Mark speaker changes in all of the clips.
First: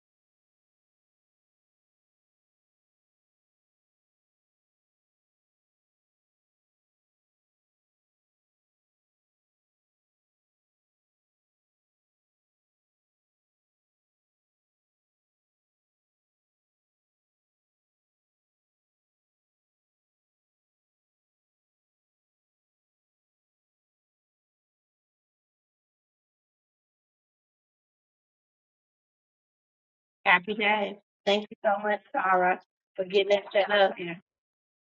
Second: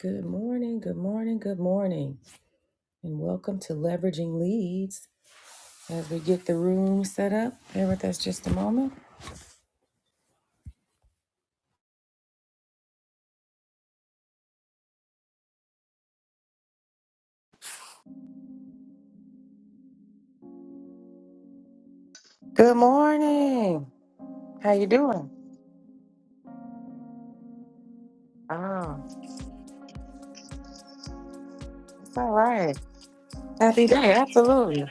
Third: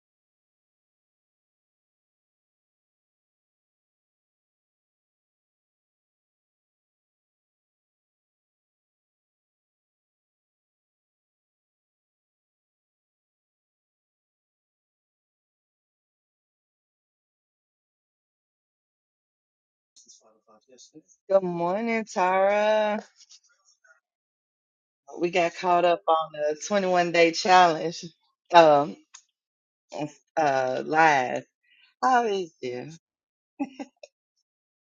Speaker 1: Good morning, good morning, good morning, and welcome to Leveraging Leads. As we get the room set up, bear with us just a moment.
Speaker 2: Good morning,
Speaker 1: Good
Speaker 2: Tara.
Speaker 1: morning. How you
Speaker 2: We
Speaker 1: doing?
Speaker 2: got caught up on the 21 day challenge um,
Speaker 1: Oh,
Speaker 3: Happy
Speaker 2: uh,
Speaker 3: day.
Speaker 2: live.
Speaker 3: Thank you so much,
Speaker 1: it's
Speaker 2: How
Speaker 1: all
Speaker 2: is
Speaker 3: Sarah,
Speaker 1: right.
Speaker 2: you?
Speaker 3: for getting that set
Speaker 1: Happy
Speaker 3: up
Speaker 1: day.
Speaker 3: here.
Speaker 1: Absolutely,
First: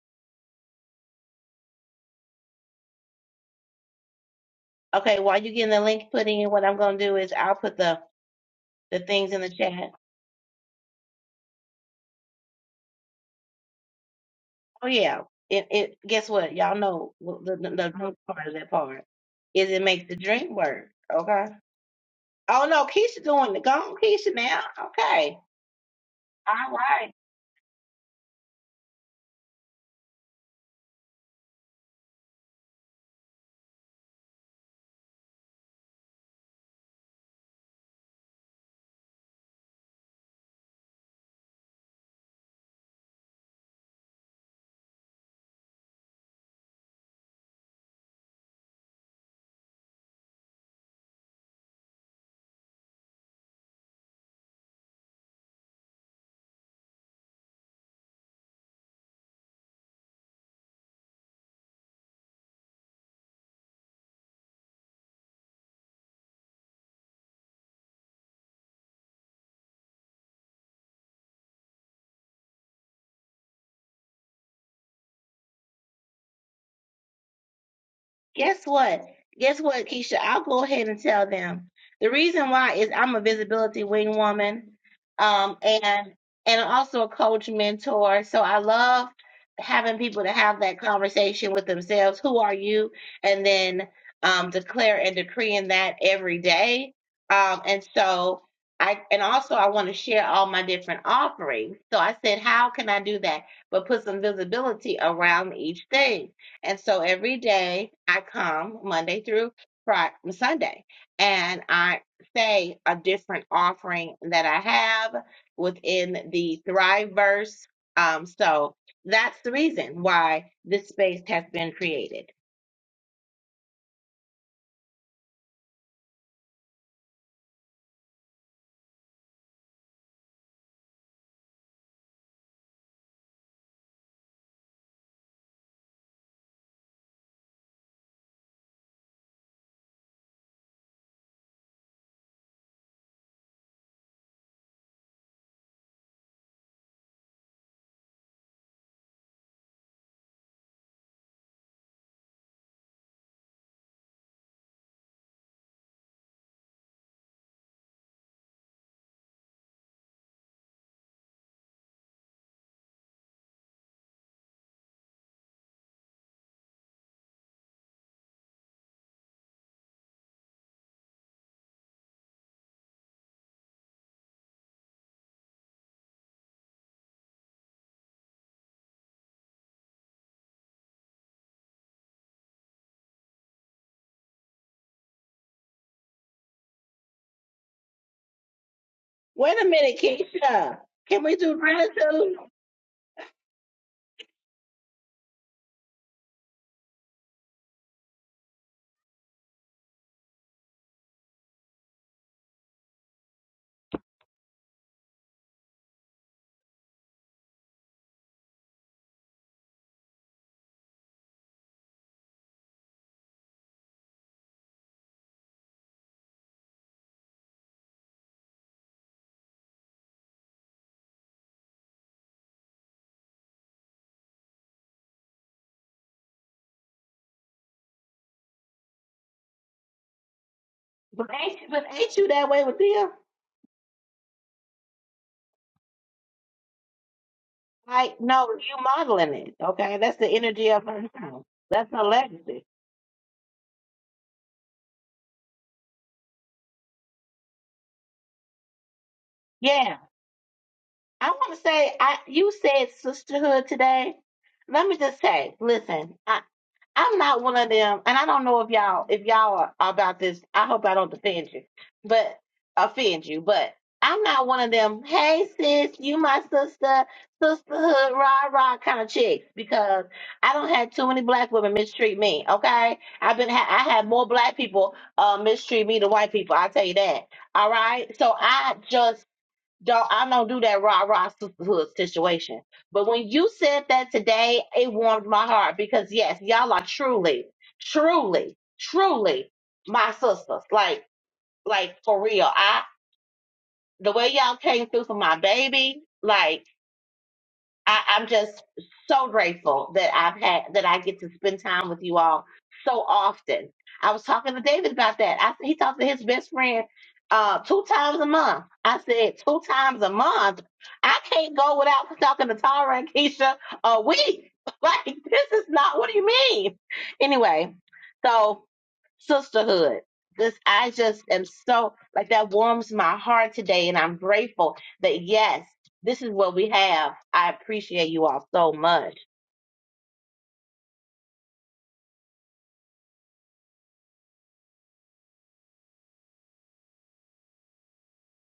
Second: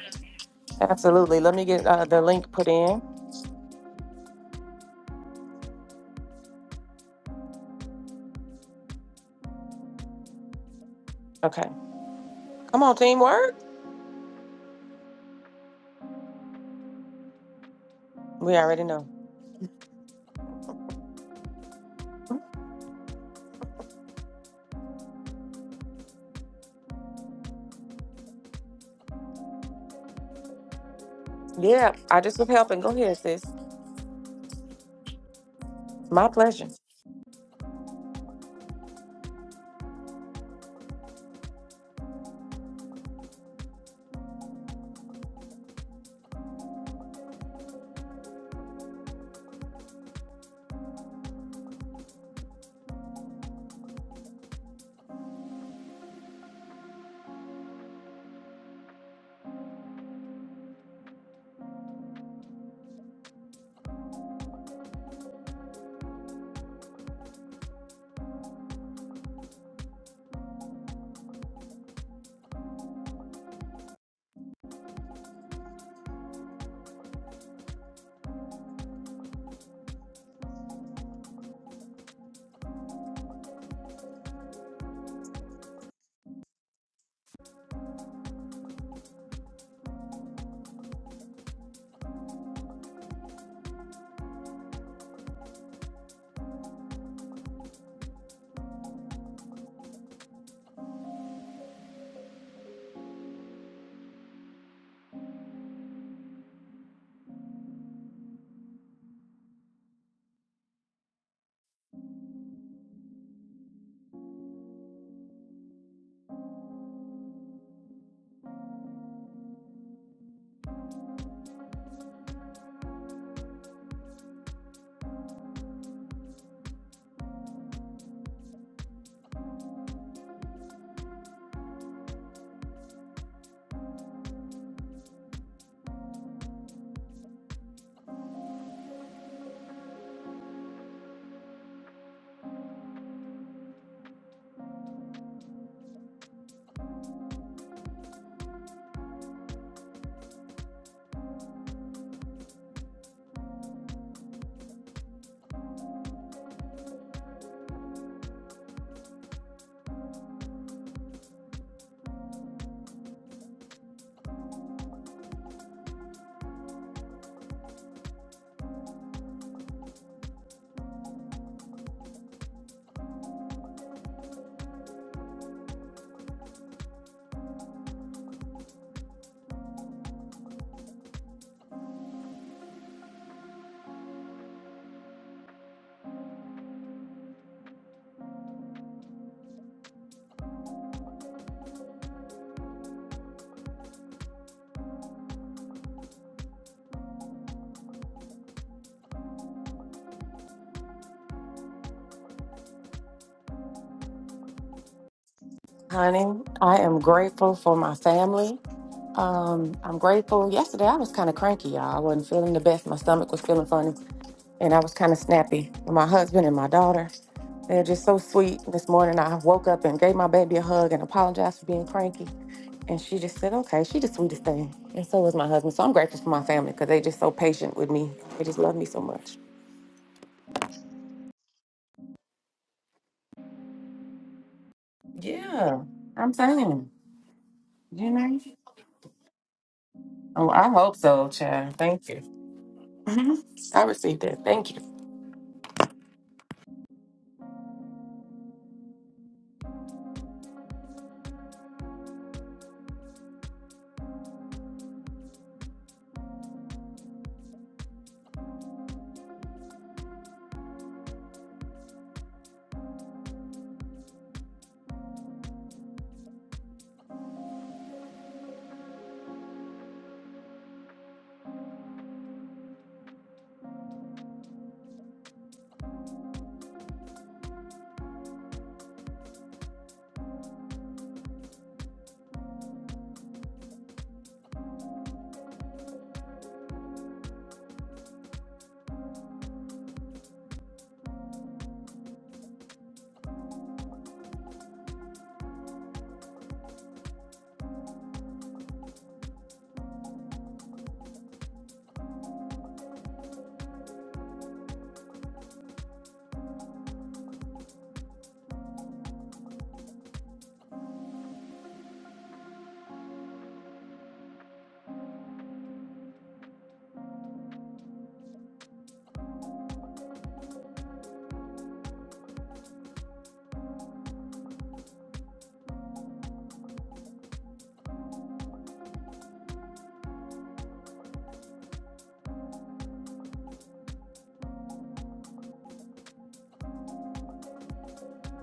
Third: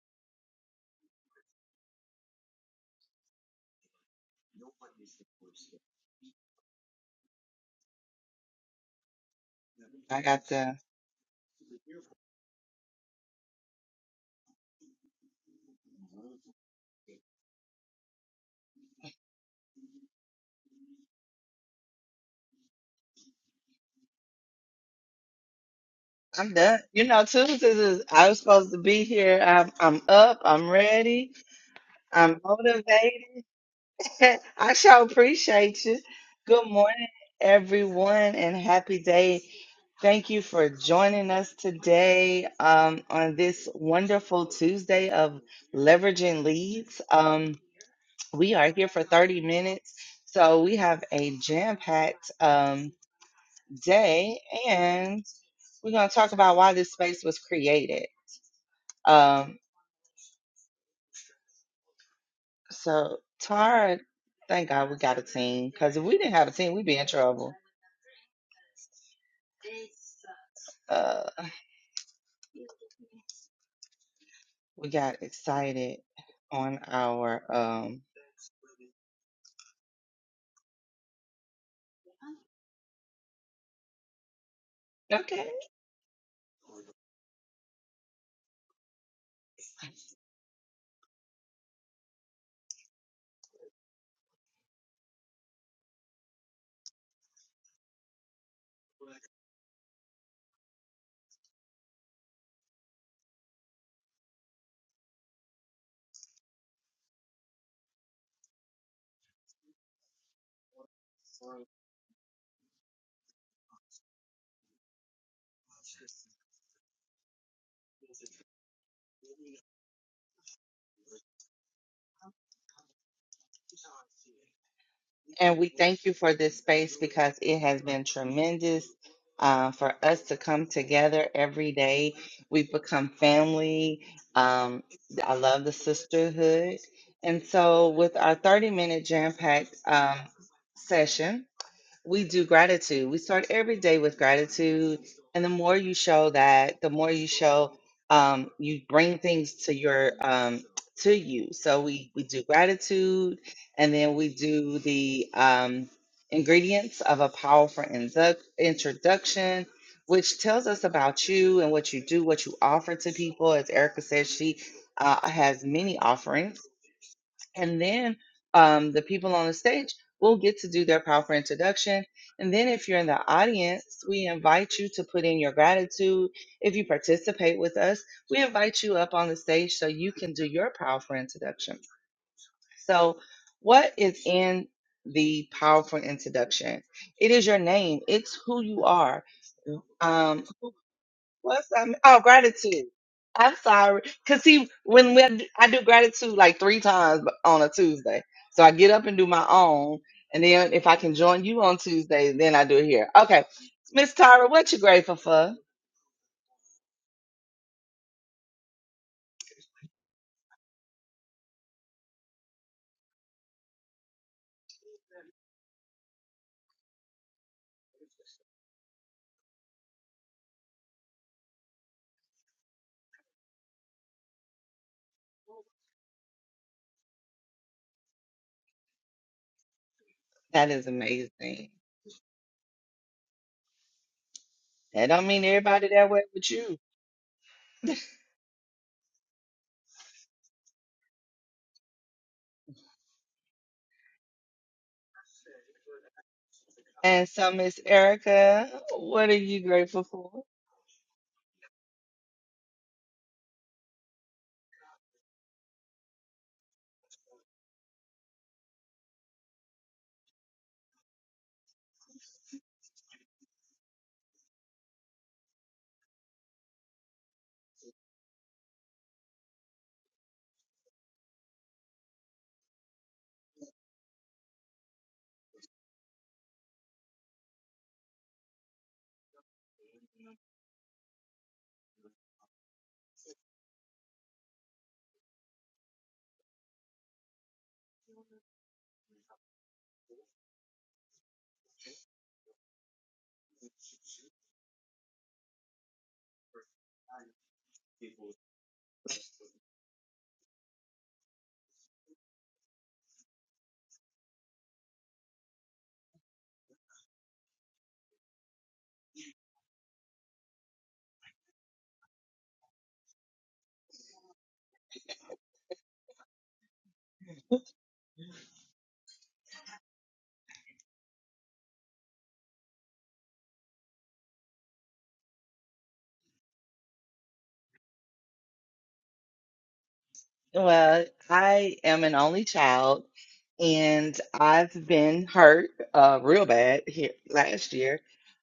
Speaker 1: absolutely. Let me get uh, the link put in.
Speaker 3: Okay, while you're getting the link put in, what I'm gonna do is I'll put the, the things in the chat.
Speaker 2: I got the,
Speaker 1: Okay. Come on, teamwork.
Speaker 3: Oh yeah, it, it, guess what? Y'all know the, the, the drink part of
Speaker 1: We
Speaker 3: that
Speaker 1: already
Speaker 3: part
Speaker 1: know.
Speaker 3: is it makes the drink work. Okay. Oh no, Keisha doing it. Go Keisha now. Okay.
Speaker 2: I'm
Speaker 3: All
Speaker 2: done. You
Speaker 3: right.
Speaker 2: know, Tuesdays is, I was supposed to be here. I'm, I'm up, I'm ready,
Speaker 1: Yeah, I just
Speaker 2: I'm
Speaker 1: was helping. Go
Speaker 2: motivated.
Speaker 1: ahead, sis.
Speaker 2: I shall appreciate you.
Speaker 1: My
Speaker 2: Good
Speaker 1: pleasure.
Speaker 2: morning, everyone, and happy day. Thank you for joining us today um, on this wonderful Tuesday of leveraging leads. Um, we are here for 30 minutes, so we have a jam packed um, day, and we're going to talk about why this space was created. Um, so, Tara, thank God we got a team, because if we didn't have a team, we'd be in trouble. Uh, We got excited on our um
Speaker 3: Guess what? Guess what, Keisha? I'll go ahead and tell them. The reason why is I'm a visibility wing woman,
Speaker 2: okay.
Speaker 3: um, and and I'm also a coach mentor. So I love having people to have that conversation with themselves. Who are you? And then um, declare and decreeing that every day. Um, and so I and also I want to share all my different offerings. So I said, how can I do that? But put some visibility around each thing. And so every day I come Monday through Friday, Sunday, and I say a different offering that I have within the Thriveverse. Um, so that's the reason why this space has been created.
Speaker 2: And we thank you for this space because it has been tremendous uh, for us to come together every day. We've become family. Um, I love the sisterhood. And so with our 30 minute jam packed um, session, we do gratitude. We start every day with gratitude. And the more you show that, the more you show um, you bring things to your um, to you. So we we do gratitude, and then we do the um, ingredients of a powerful indu- introduction, which tells us about you and what you do, what you offer to people. As Erica said, she uh, has many offerings and then um, the people on the stage will get to do their powerful introduction. And then, if you're in the audience, we invite you to put in your gratitude. If you participate with us, we invite you up on the stage so you can do your powerful introduction. So, what is in the powerful introduction? It is your name, it's who you are,
Speaker 3: Wait a minute,
Speaker 2: um,
Speaker 3: Keisha. Can we do
Speaker 2: What's um? Oh,
Speaker 3: gratitude?
Speaker 2: gratitude. I'm sorry, cause see, when we I do gratitude like three times on a Tuesday, so I get up and do my own, and then if I can join you on Tuesday, then I do it here. Okay, Miss Tyra, what you grateful for?
Speaker 1: Honey, I am grateful for my family. Um, I'm grateful. Yesterday, I was kind of cranky, y'all. I wasn't feeling the best. My stomach was feeling funny, and I was kind of snappy. My husband and my daughter, they're just so sweet. This morning, I woke up and gave my baby a hug and apologized for being cranky. And she just said, okay, she the sweetest thing. And so was my husband. So I'm grateful for my family because they just so patient with me. They just love me so much.
Speaker 2: That is
Speaker 3: But ain't,
Speaker 2: amazing.
Speaker 3: but ain't you that way with them?
Speaker 2: That don't mean
Speaker 1: Yeah,
Speaker 2: everybody that way
Speaker 1: I'm
Speaker 2: with
Speaker 1: saying,
Speaker 2: you.
Speaker 1: you
Speaker 3: Like,
Speaker 1: know?
Speaker 3: no, you modeling it. Okay, that's the
Speaker 1: Oh,
Speaker 3: energy
Speaker 1: I
Speaker 3: of
Speaker 1: hope
Speaker 3: her.
Speaker 1: so,
Speaker 3: now.
Speaker 1: child.
Speaker 3: That's her
Speaker 1: Thank you.
Speaker 3: legacy.
Speaker 1: Mhm. I received it. Thank you.
Speaker 2: And so, Miss Erica, what are you
Speaker 3: Yeah.
Speaker 2: grateful for?
Speaker 3: I want to say, I you said sisterhood today. Let me just say, listen, I I'm not one of them, and I don't know if y'all if y'all are about this. I hope I don't offend you, but offend you, but I'm not one of them. Hey sis, you my sister, sisterhood, rah rah kind of chicks because I don't have too many black women mistreat me. Okay, I've been ha- I had more black people uh mistreat me than white people. I will tell you that. All right, so I just don't I don't do that rah rah sisterhood situation. But when you said that today, it warmed my heart because yes, y'all are truly, truly, truly my sisters. Like, like for real. I the way y'all came through for my baby, like I, I'm just so grateful that I've had that I get to spend time with you all so often. I was talking to David about that. I he talks to his best friend uh, two times a month. I said two times a month. I can't go without talking to Tara and Keisha a week. Like this is not. What do you mean? Anyway, so sisterhood. This, I just am so, like, that warms my heart today. And I'm grateful that, yes, this is what we have. I appreciate you all so much.
Speaker 2: Well, I am an only child, and I've been hurt uh, real bad here last year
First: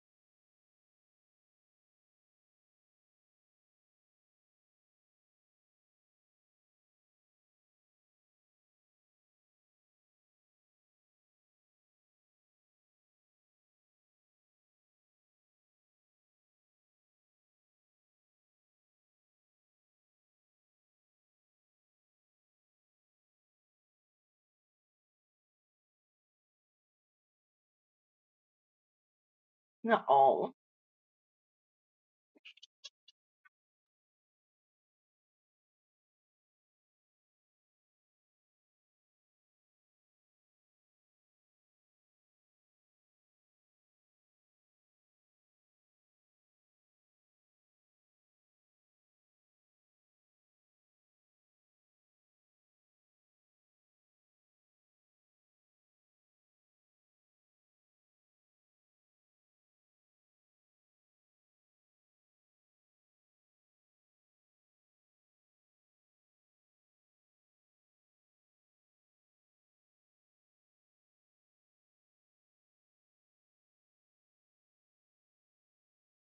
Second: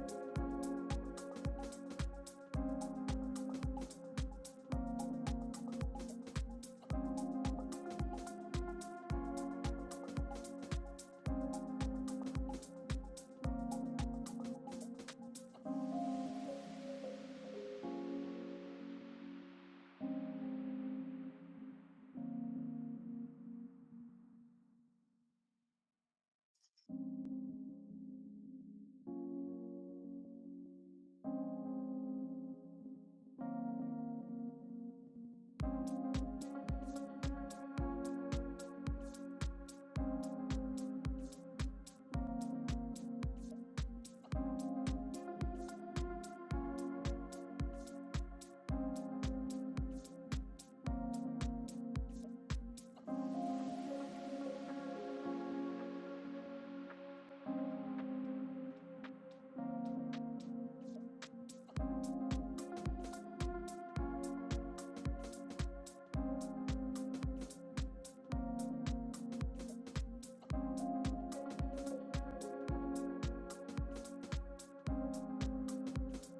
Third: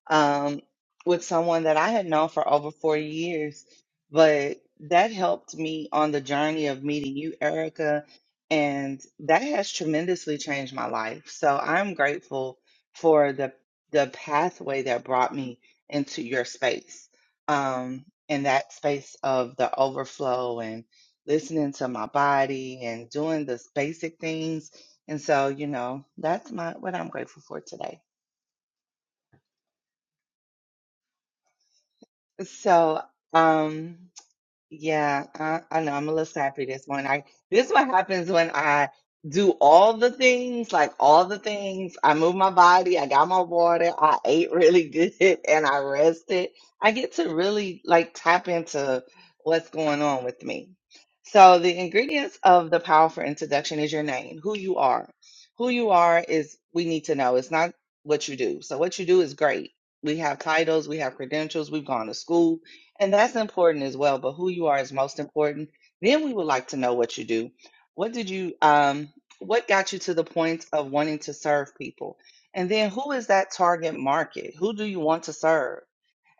Speaker 2: um, with someone that I had known for over four years. But that helped me on the journey of meeting you, Erica, and that has tremendously changed my life. So I'm grateful for the the pathway that brought me into your space, um, and that space of the overflow and listening to my body and doing the basic things. And so, you know, that's my what I'm grateful for today.
Speaker 3: No.
Speaker 2: So, um Yeah, I, I know. I'm a little sappy this morning. I this is what happens when I do all the things, like all the things. I move my body, I got my water, I ate really good, and I rested. I get to really like tap into what's going on with me. So the ingredients of the powerful introduction is your name, who you are. Who you are is we need to know. It's not what you do. So what you do is great. We have titles, we have credentials, we've gone to school, and that's important as well, but who you are is most important. Then we would like to know what you do. What did you um what got you to the point of wanting to serve people? And then who is that target market? Who do you want to serve?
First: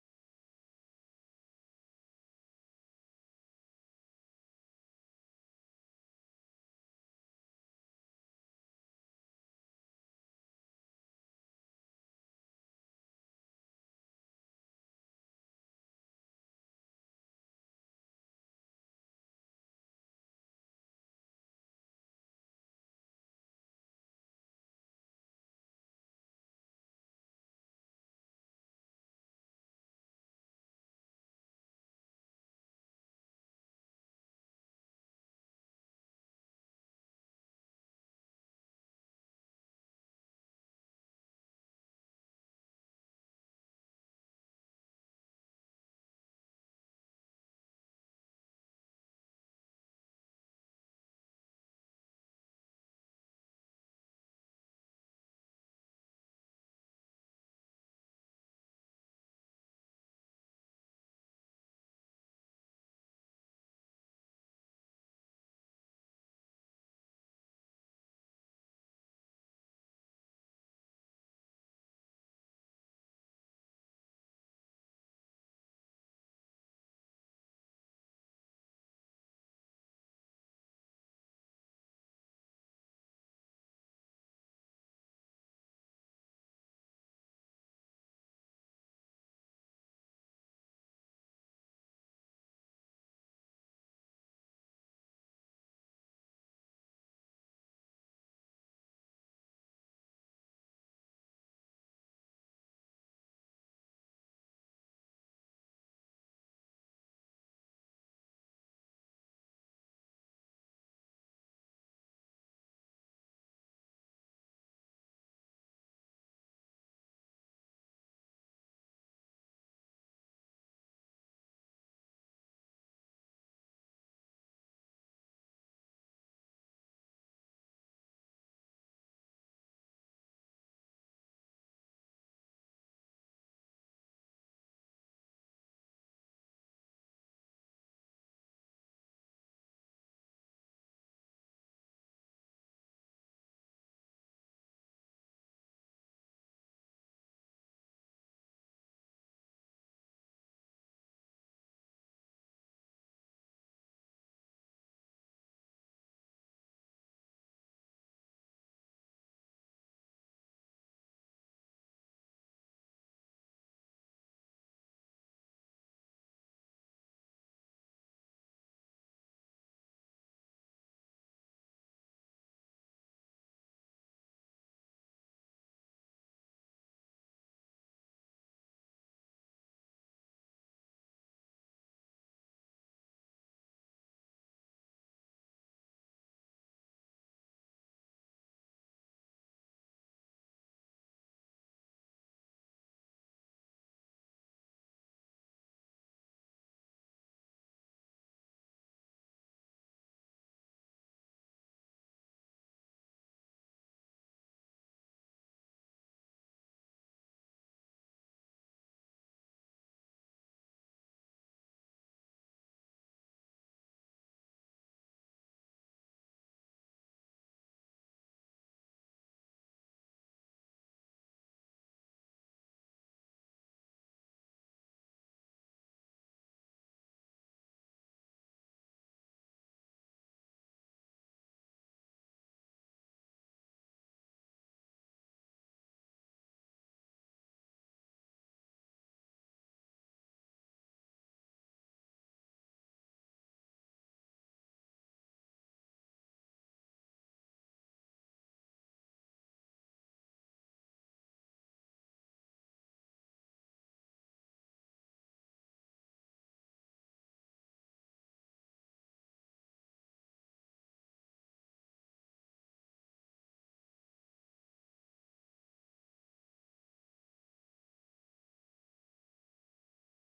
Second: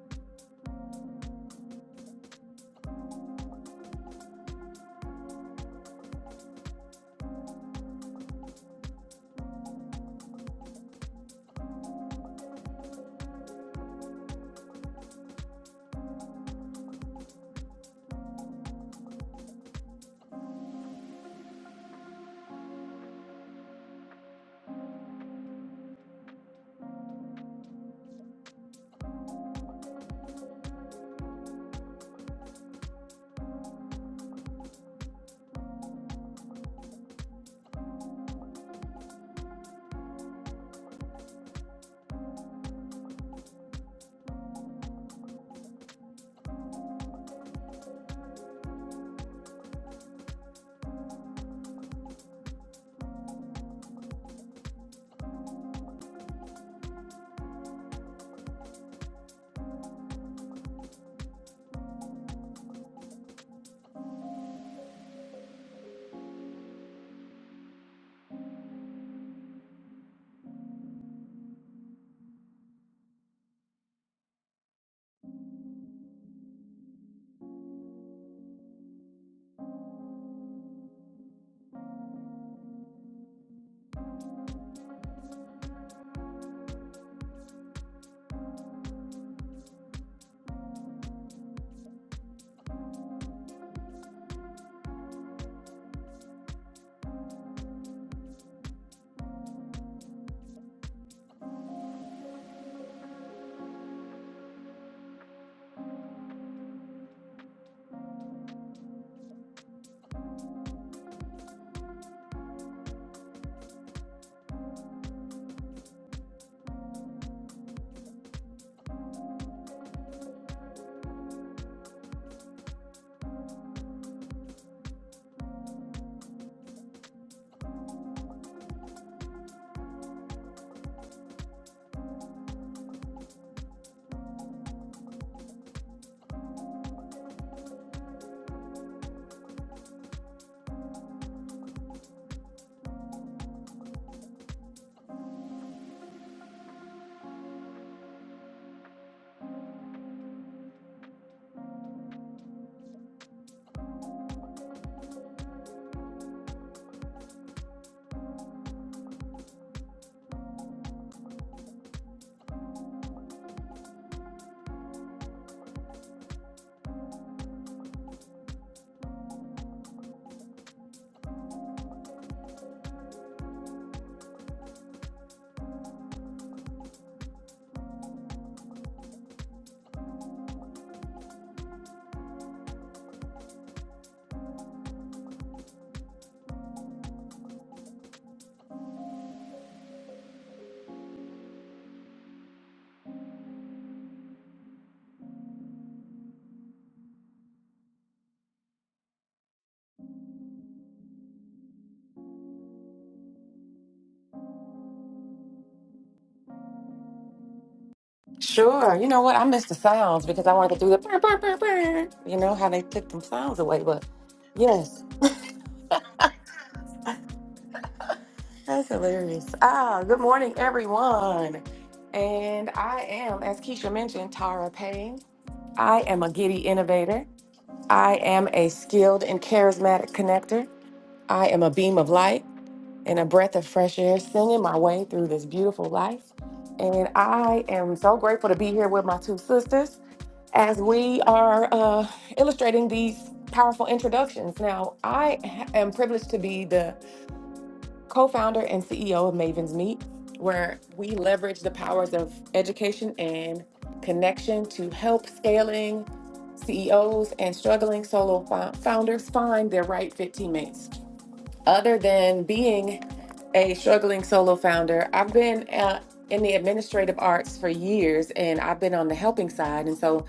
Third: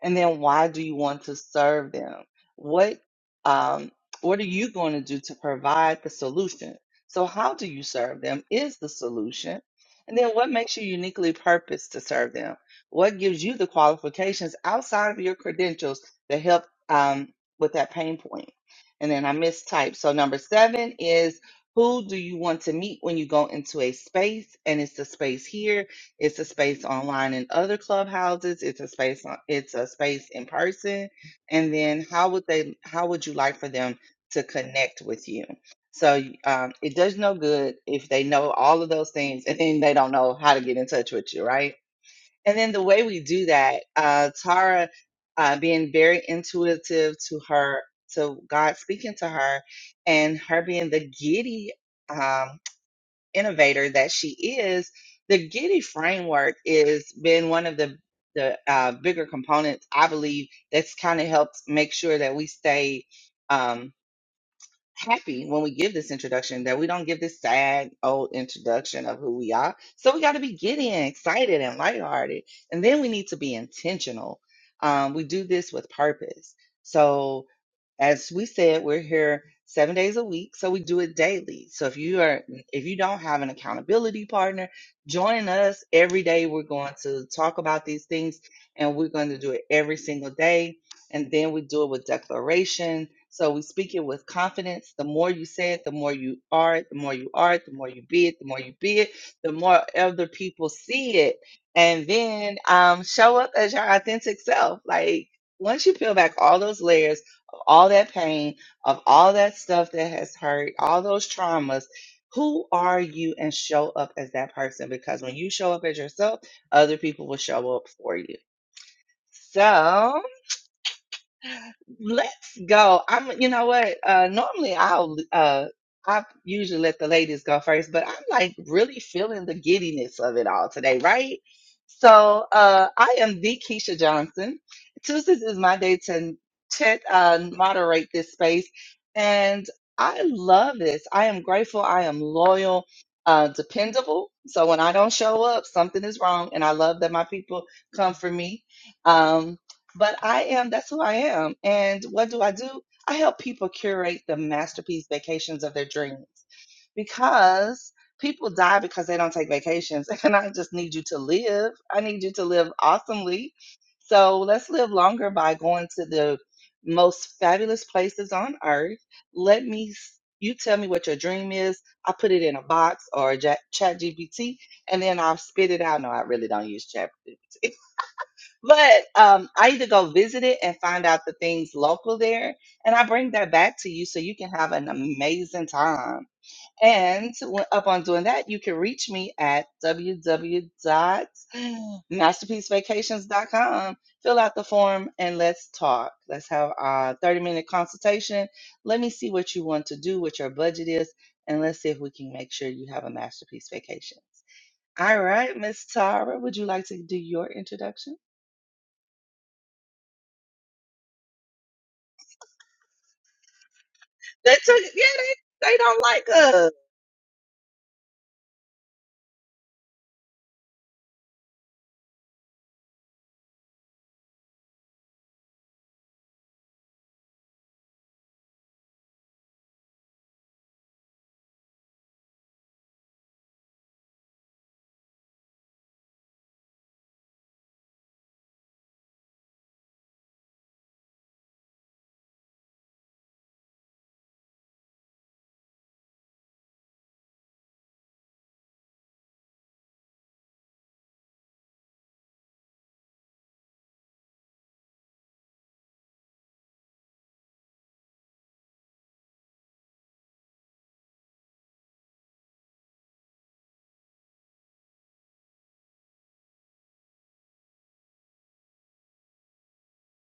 Speaker 2: and then why do you want to serve them what um what are you going to do to provide the solution so how do you serve them is the solution and then what makes you uniquely purposed to serve them what gives you the qualifications outside of your credentials to help um, with that pain point point? and then i mistyped so number seven is who do you want to meet when you go into a space and it's the space here it's a space online in other clubhouses. It's a space on, it's a space in person. And then how would they how would you like for them to connect with you? So y- um, it does no good if they know all of those things and then they don't know how to get in touch with you, right? And then the way we do that, uh, Tara uh, being very intuitive to her, to God speaking to her, and her being the giddy. Um, innovator that she is, the Giddy framework is been one of the the uh, bigger components I believe that's kind of helped make sure that we stay um, happy when we give this introduction, that we don't give this sad old introduction of who we are. So we got to be giddy and excited and lighthearted, and then we need to be intentional. Um, we do this with purpose. So as we said, we're here seven days a week, so we do it daily. So if you are if you don't have an accountability partner, join us every day. We're going to talk about these things and we're going to do it every single day. And then we do it with declaration. So we speak it with confidence. The more you say it, the more you are it, the more you are it, the more you be it, the more you be it, the more other people see it. And then um, show up as your authentic self. Like once you peel back all those layers all that pain, of all that stuff that has hurt, all those traumas. Who are you and show up as that person? Because when you show up as yourself, other people will show up for you. So, Let's go. I'm, you know what? Uh, normally I'll, uh, I usually let the ladies go first, but I'm like really feeling the giddiness of it all today, right? So, uh, I am the Keisha Johnson. Tuesdays is my day to, to uh, moderate this space, and I love this. I am grateful. I am loyal, uh, dependable. So when I don't show up, something is wrong, and I love that my people come for me. Um, but I am, that's who I am. And what do I do? I help people curate the masterpiece vacations of their dreams because people die because they don't take vacations. And I just need you to live. I need you to live awesomely. So let's live longer by going to the most fabulous places on earth. Let me, s- you tell me what your dream is. I put it in a box or a chat GPT and then I'll spit it out. No, I really don't use chat. But um, I either go visit it and find out the things local there, and I bring that back to you so you can have an amazing time. And when, up on doing that, you can reach me at www.masterpiecevacations.com. Fill out the form and let's talk. Let's have a 30 minute consultation. Let me see what you want to do, what your budget is, and let's see if we can make sure you have a masterpiece vacation. All right, Miss Tara, would you like to do your introduction?
Speaker 1: Sure. You know what? I missed the sounds because I wanted to do the burr, burr, burr, burr. You know how they took them sounds away, but
Speaker 2: They took yeah,
Speaker 1: yes,
Speaker 2: they, they don't like us.
Speaker 1: that's hilarious. Ah, good morning, everyone. And I am, as Keisha mentioned, Tara Payne. I am a giddy innovator. I am a skilled and charismatic connector. I am a beam of light. and a breath of fresh air, singing my way through this beautiful life. And I am so grateful to be here with my two sisters as we are uh, illustrating these powerful introductions. Now, I ha- am privileged to be the co founder and CEO of Maven's Meet, where we leverage the powers of education and connection to help scaling CEOs and struggling solo fo- founders find their right fit teammates. Other than being a struggling solo founder, I've been uh, in the administrative arts for years and I've been on the helping side. And so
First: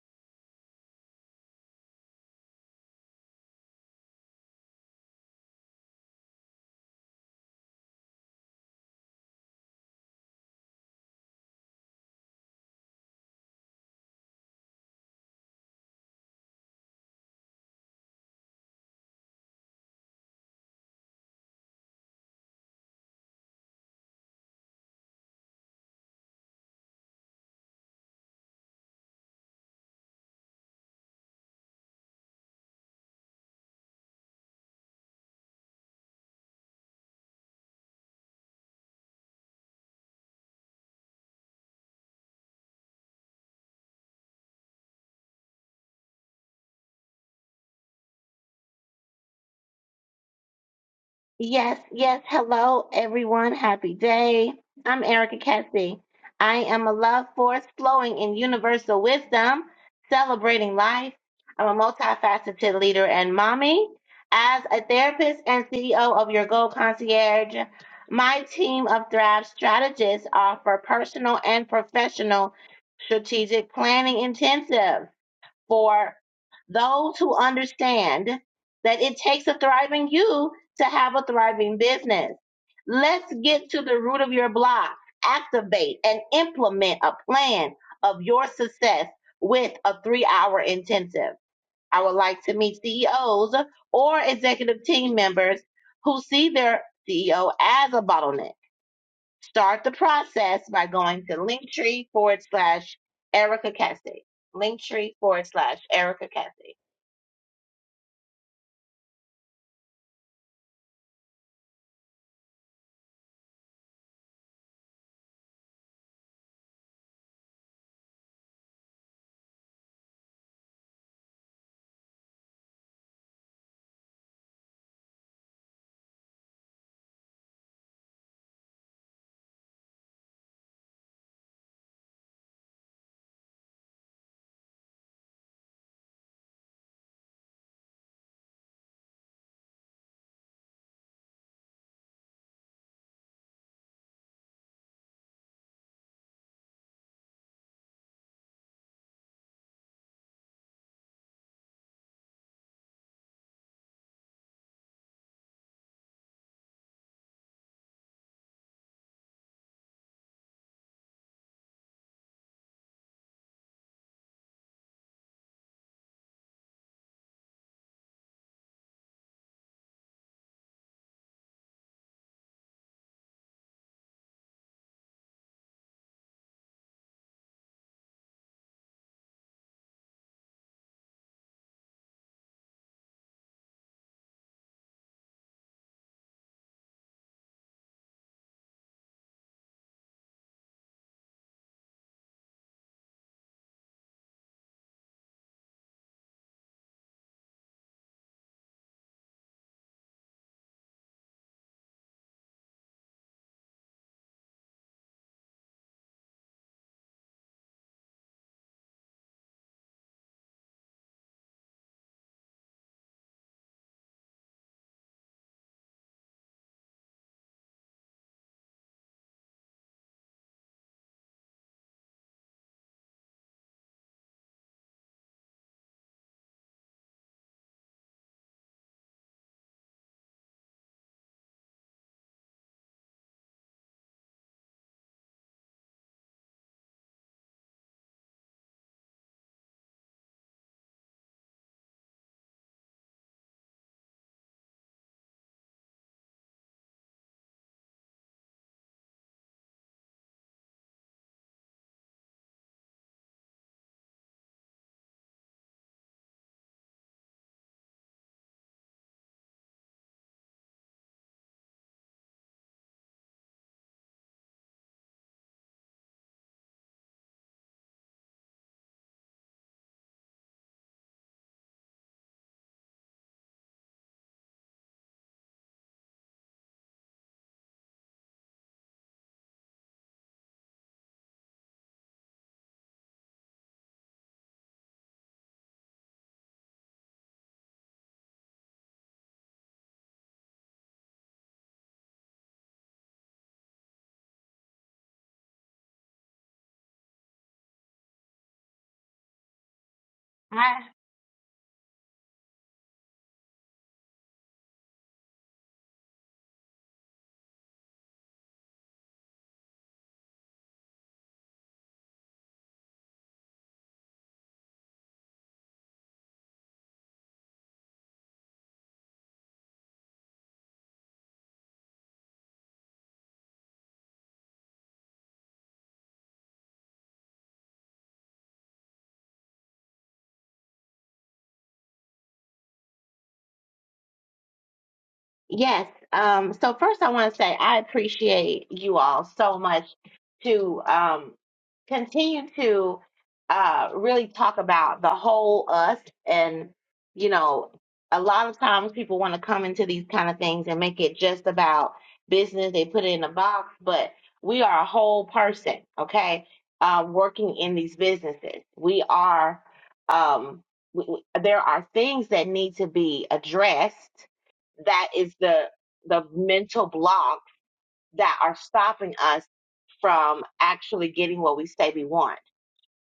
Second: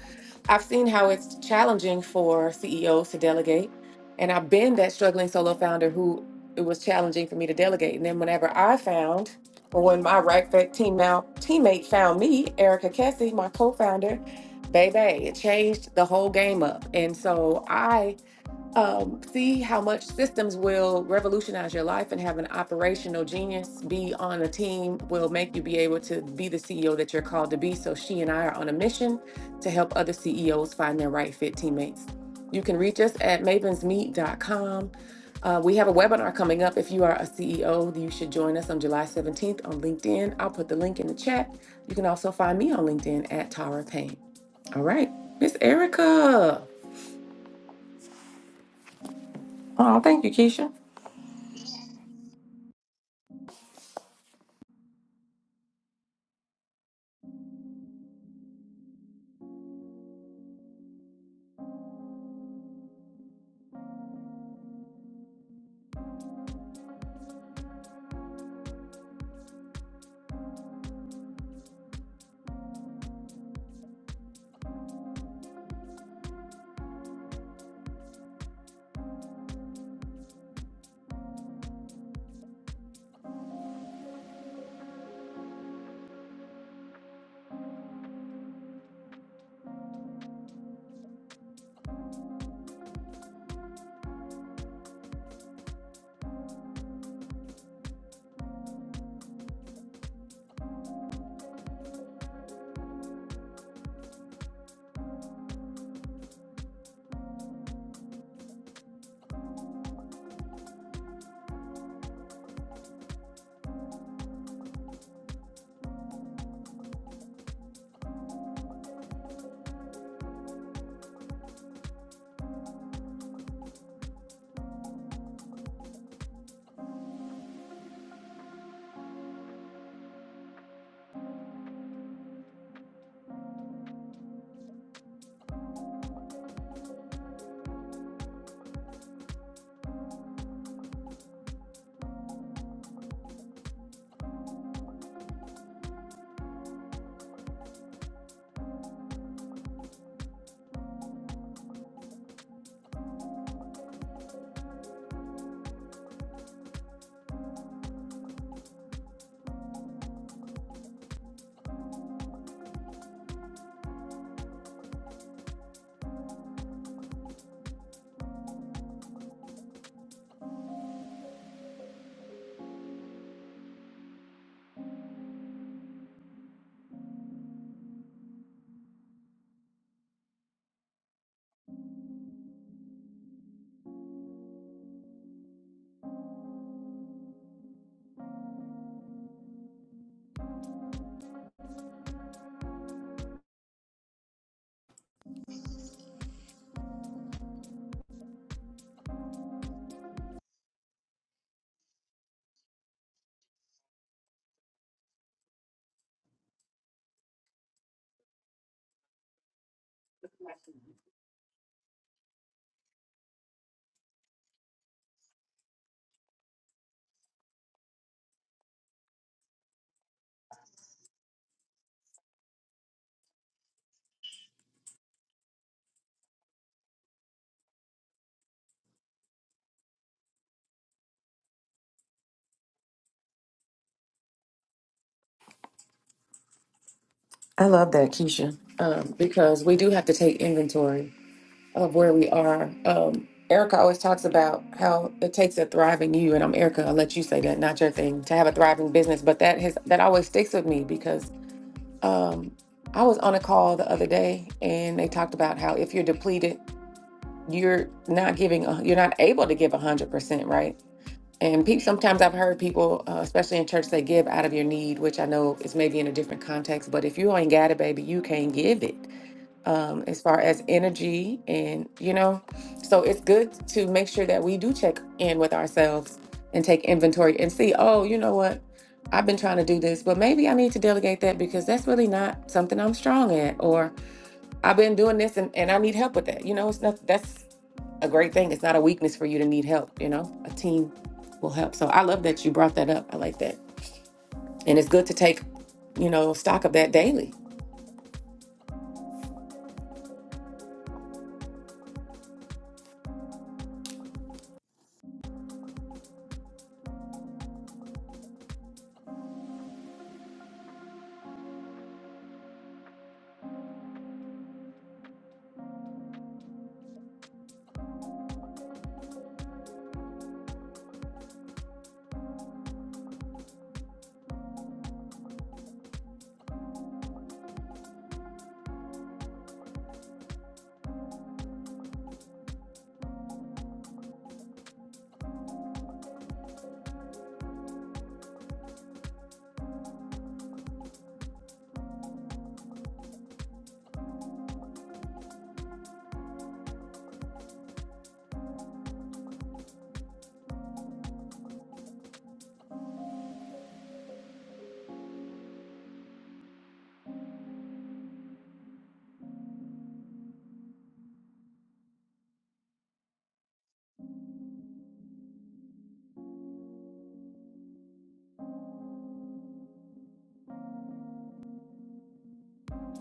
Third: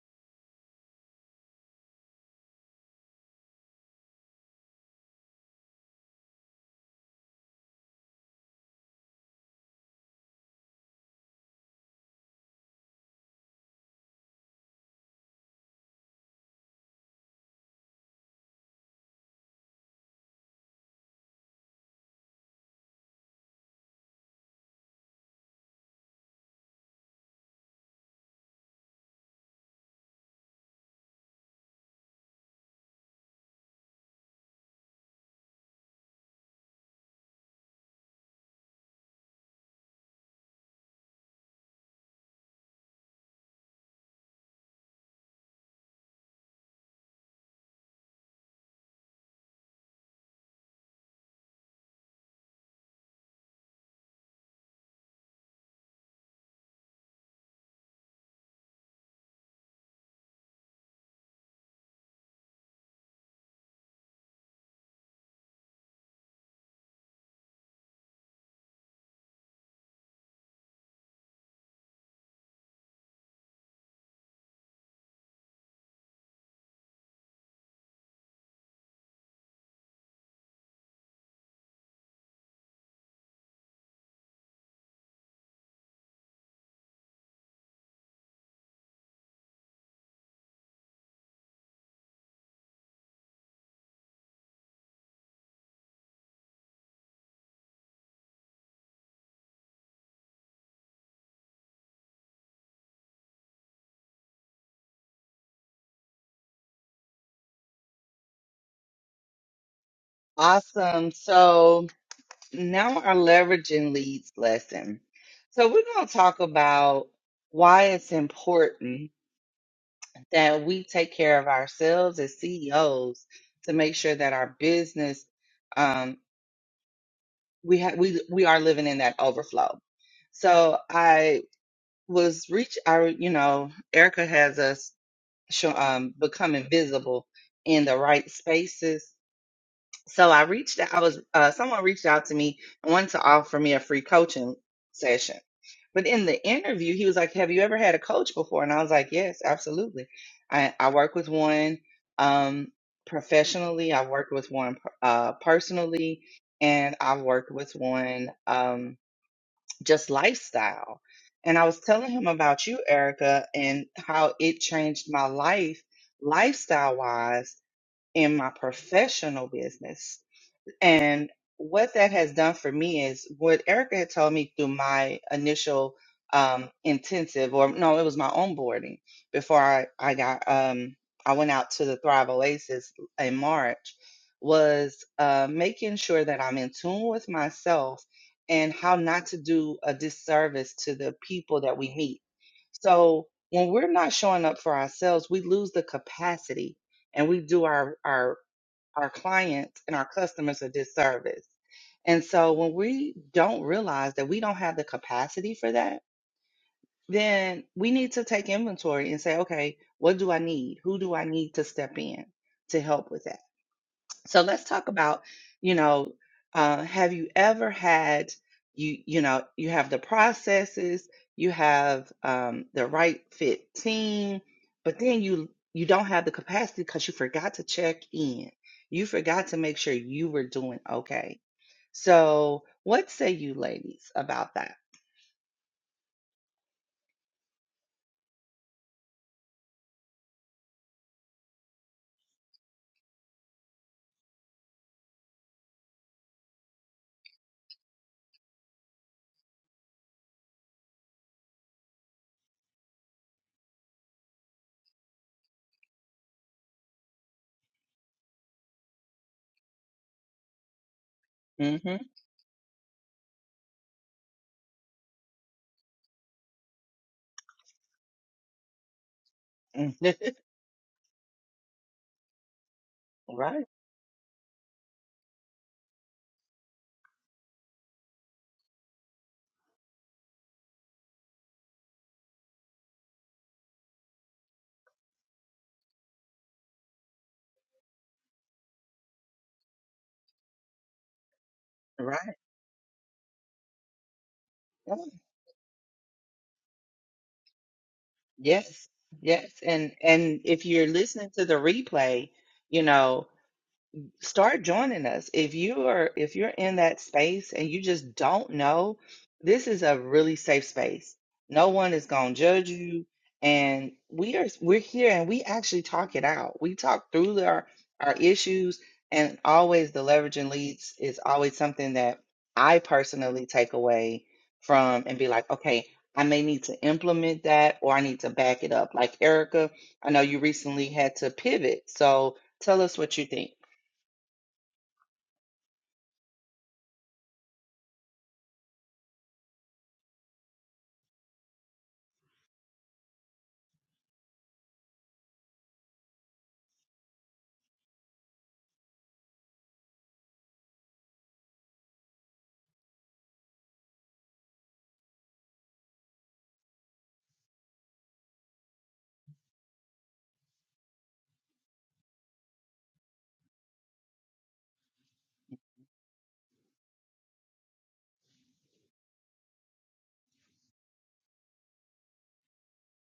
Speaker 1: I've seen how it's challenging for CEOs to delegate. And I've been that struggling solo founder who it was challenging for me to delegate. And then whenever I found, or when my right fit team now teammate found me, Erica Kessie, my co-founder, baby, it changed the whole game up. And so I um, see how much systems will revolutionize your life and have an operational genius be on a team will make you be able to be the CEO that you're called to be. So she and I are on a mission to help other CEOs find their right fit teammates. You can reach us at mavensmeet.com. Uh, we have a webinar coming up. If you are a CEO, you should join us on July 17th on LinkedIn. I'll put the link in the chat. You can also find me on LinkedIn at Tara Payne. All right, Miss Erica. Oh, thank you, Keisha.
Speaker 3: Yes, yes. Hello, everyone. Happy day. I'm Erica Cassie. I am a love force flowing in universal wisdom, celebrating life. I'm a multifaceted leader and mommy. As a therapist and CEO of Your Gold Concierge, my team of Thrive strategists offer personal and professional strategic planning intensives for those who understand that it takes a thriving you to have a thriving business. Let's get to the root of your block. Activate and implement a plan of your success with a three hour intensive. I would like to meet CEOs or executive team members who see their CEO as a bottleneck Start the process by going to Linktree forward slash Erica Cassie. Linktree forward slash Erica Cassie.
Speaker 2: Awesome. So now our leveraging leads lesson. So we're gonna talk about why it's important that we take care of ourselves as CEOs to make sure that our business um we have we we are living in that overflow. So I was reach I you know, Erica has us show, um become invisible in the right spaces So I reached out, I was, uh, someone reached out to me and wanted to offer me a free coaching session. But in the interview, he was like, Have you ever had a coach before? And I was like, Yes, absolutely. I, I work with one um, professionally, I've worked with one uh, personally, and I've worked with one um, just lifestyle. And I was telling him about you, Erica, and how it changed my life, lifestyle wise, in my professional business and what that has done for me is what Erica had told me through my initial um, intensive, or no, it was my onboarding before I, I got, um, I went out to the Thrive Oasis in March, was uh, making sure that I'm in tune with myself and how not to do a disservice to the people that we meet. So when we're not showing up for ourselves, we lose the capacity and we do our, our our clients and our customers a disservice. And so when we don't realize that we don't have the capacity for that, then we need to take inventory and say, okay, what do I need? Who do I need to step in to help with that? So let's talk about, you know, uh, have you ever had you you know you have the processes, you have um, the right fit team, but then you you don't have the capacity because you forgot to check in. You forgot to make sure you were doing okay. So what say you ladies about that?
Speaker 1: I love that, Keisha, um, because we do have to take inventory of where we are. Um, Erica always talks about how it takes a thriving you, and I'm Erica. I'll let you say that, not your thing, to have a thriving business. But that has that always sticks with me because um, I was on a call the other day, and they talked about how if you're depleted, you're not giving, a- you're not able to give hundred percent, right? And pe-
Speaker 2: Mm-hmm.
Speaker 1: sometimes I've heard people, uh, especially in church, they give out of your need, which I know is maybe in a different context. But if you ain't got it, baby, you can't give it um, as far as energy and you know so it's good
Speaker 2: right,
Speaker 1: to make sure that we do check in with ourselves and take inventory and see oh you know what i've been trying to do this but maybe i need to delegate that because that's really not something i'm strong at or i've been doing this and, and i need help with that you know it's not that's a great thing it's not a weakness for you to need help you know a team will help so i love
Speaker 2: right.
Speaker 1: that you brought that up i like that and it's good
Speaker 2: Oh,
Speaker 1: to take you know stock of that daily
Speaker 2: Yes, yes. And and if
Speaker 3: Hi.
Speaker 2: you're listening to the replay, you know. start joining us if you are if you're in that space and you just don't know this is a really safe space no one is going to judge you and we are we're here and we actually talk it out we talk through our our issues and always the leveraging leads is always something that i personally take away from and be like okay i may need to implement that or i need to back it up like erica i know you recently had to pivot so tell us what you think
Speaker 3: Yes. Um, so first I want to say I appreciate you all so much to um, continue to uh, really talk about the whole us and you know a lot of times people want to come into these kind of things and make it just about business they put it in a box but we are a whole person okay uh, working in these businesses we are um, w w- there are things that need to be addressed that is the the mental block that are stopping us from actually getting what we say we want.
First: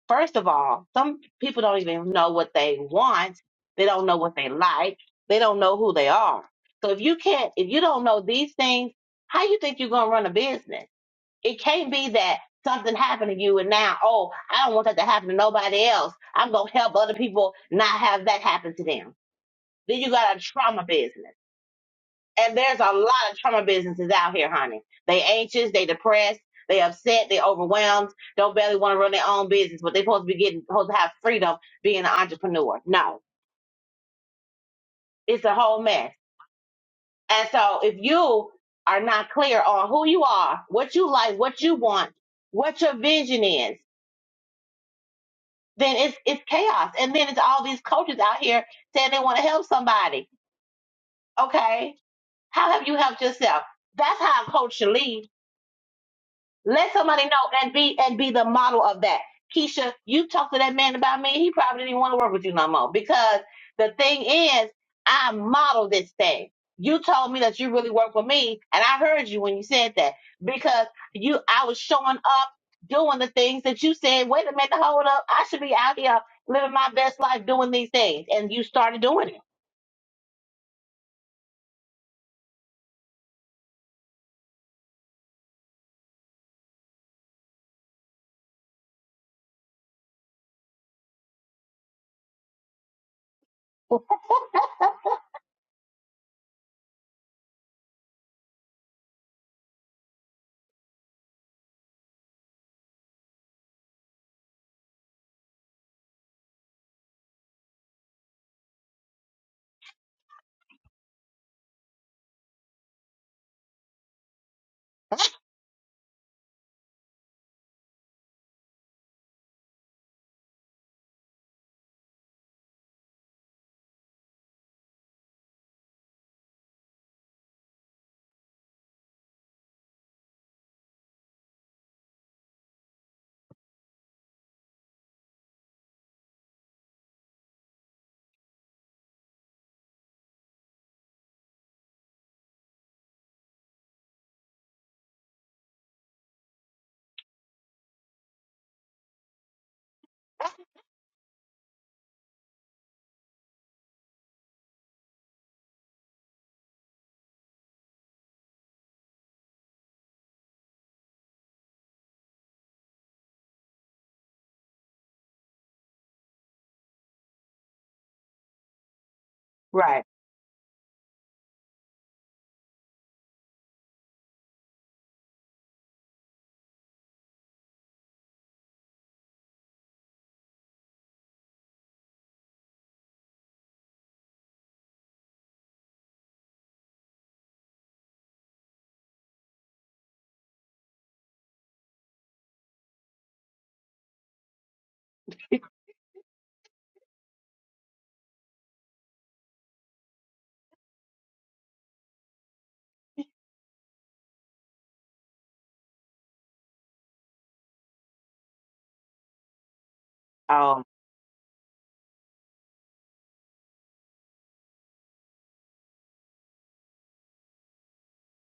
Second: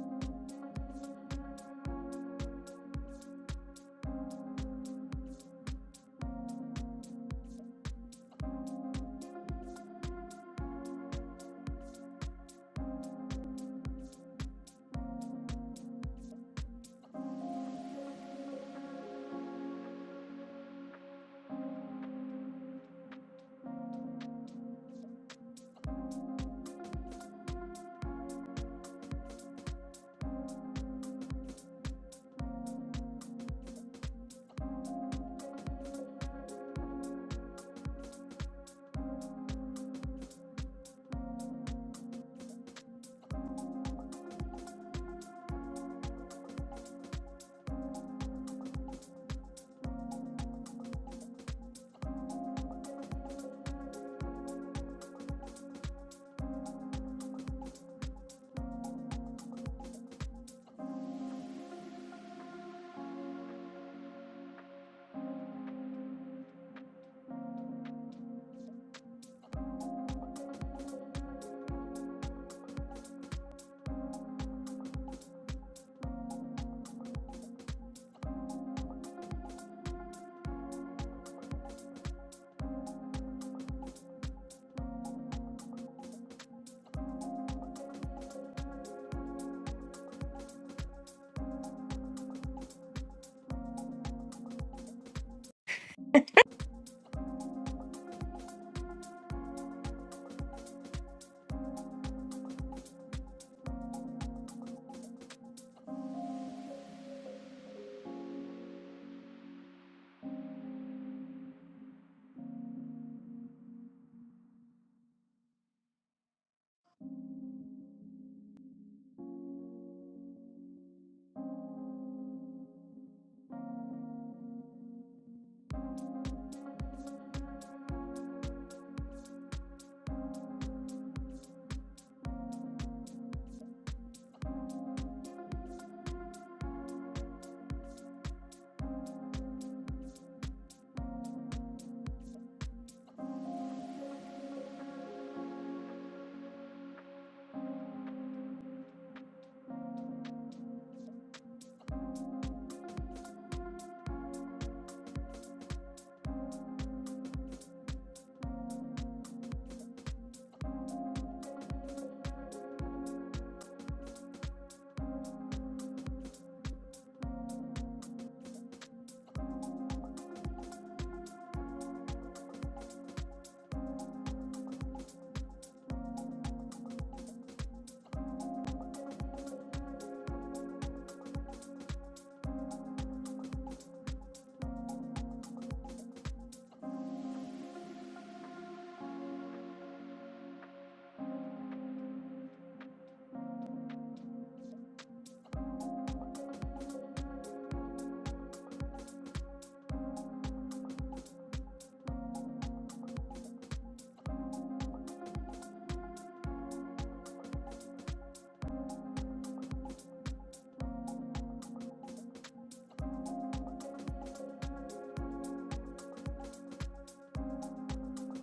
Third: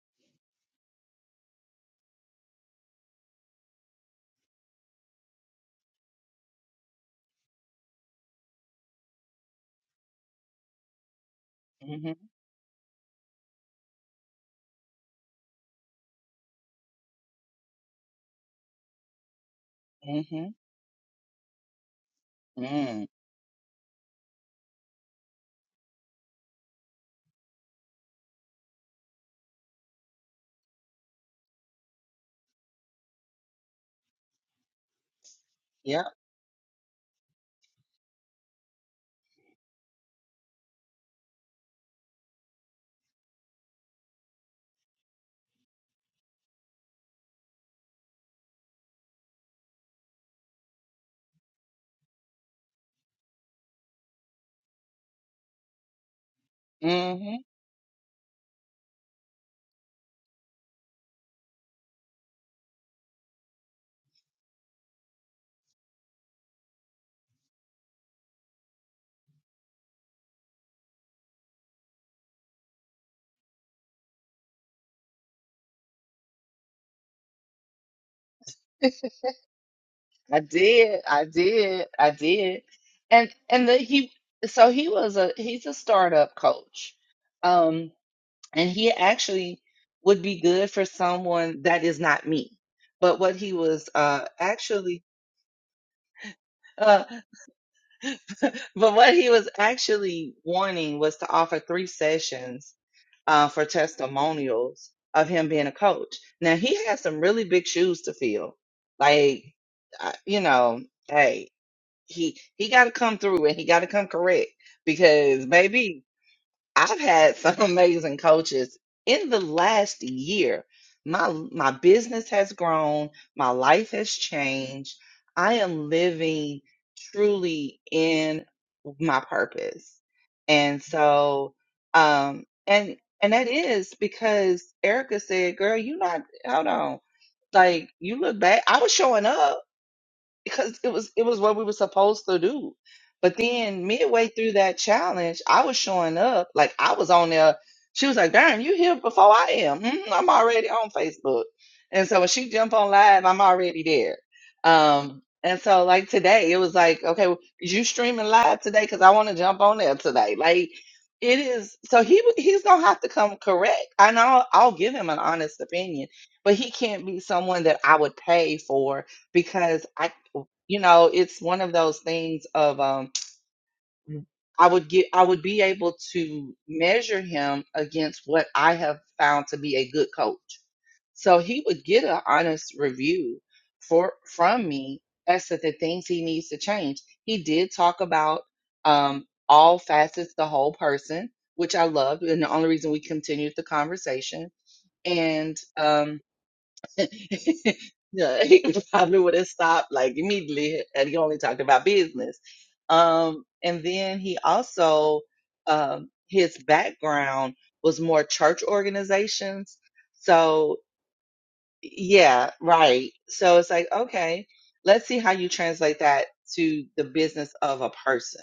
Speaker 3: First of all, some people don't even know what they want. They don't know what they like. They don't know who they are. So if you can't, if you don't know these things, how you think you're gonna run a business? It can't be
Speaker 2: Mhm,
Speaker 3: that something happened to you and now, oh, I don't want that to happen to nobody else. I'm gonna help other people not have that happen to them. Then you got a
Speaker 2: mhm,
Speaker 3: trauma business. And there's a
Speaker 2: mm,
Speaker 3: lot of trauma businesses out here, honey. They anxious, they depressed, they upset, they overwhelmed, don't barely want to run their own business, but they supposed to be getting supposed to have freedom being an entrepreneur. No. It's a whole
Speaker 2: yep,
Speaker 3: mess. And so if you are not clear on who you are, what you like, what you want, what your vision is, then it's it's chaos. And then it's all these coaches out here saying they want to help somebody. Okay. How have you helped yourself? That's how a coach should lead Let somebody know
Speaker 2: mhm.
Speaker 3: and be and be the model of that. Keisha, you talked to that man about me. He probably didn't want to work with you no more because the thing is, I model this thing. You told me that you really work with me, and I heard you when you said that because you, I was showing up doing the things that you said. Wait a minute, hold up. I should be out here living my best life doing these things, and you started doing it.
Speaker 2: I did, I did, I did, and and the, he so he was a he's a startup coach, um, and he actually would be good for someone that is not me. But what he was uh actually uh, but what he was actually wanting was to offer three sessions uh, for testimonials of him being a coach. Now he has some really big shoes to fill. Like, I- you know, hey, he he got to come through and he got to come correct because, baby. I've had some amazing coaches in the last year. My my business has grown, my life has changed. I am living truly in my purpose. And so um and and that is because Erica said, "Girl, you not hold on. Like you look back, I was showing up because it was it was what we were supposed to do. But then midway through that challenge, I was showing up like I was on there. She was like, "Darn, you here before I am? Mm, I'm already on Facebook." And so when she jump on live, I'm already there. Um, and so like today, it was like, "Okay, you streaming live today? Because I want to jump on there today." Like it is. So he he's gonna have to come correct. I know I'll give him an honest opinion, but he can't be someone that I would pay for because
Speaker 3: Right.
Speaker 2: I you know it's one of those things of um i would get i would be able to measure him against what i have found to be a good coach so he would get an honest review for from me as to the things he needs to change he did talk about um all facets the whole person which i loved and the only reason we continued the conversation and um, yeah, he probably would have stopped like immediately and he only talked about business. Um, and then he also, um, his background was more church organizations. So
Speaker 3: Um,
Speaker 2: yeah, right. So it's like, okay, let's see how you translate that to the business of a person.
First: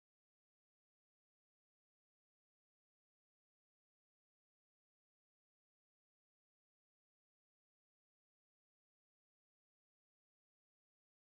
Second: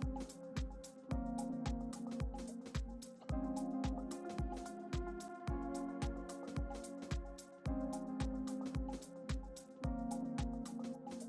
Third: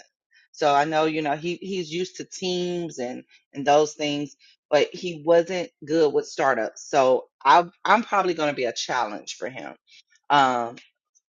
Speaker 2: So I know, you know, he he's used to teams and and those things, but he wasn't good with startups. So I I'm probably going to be a challenge for him. Um,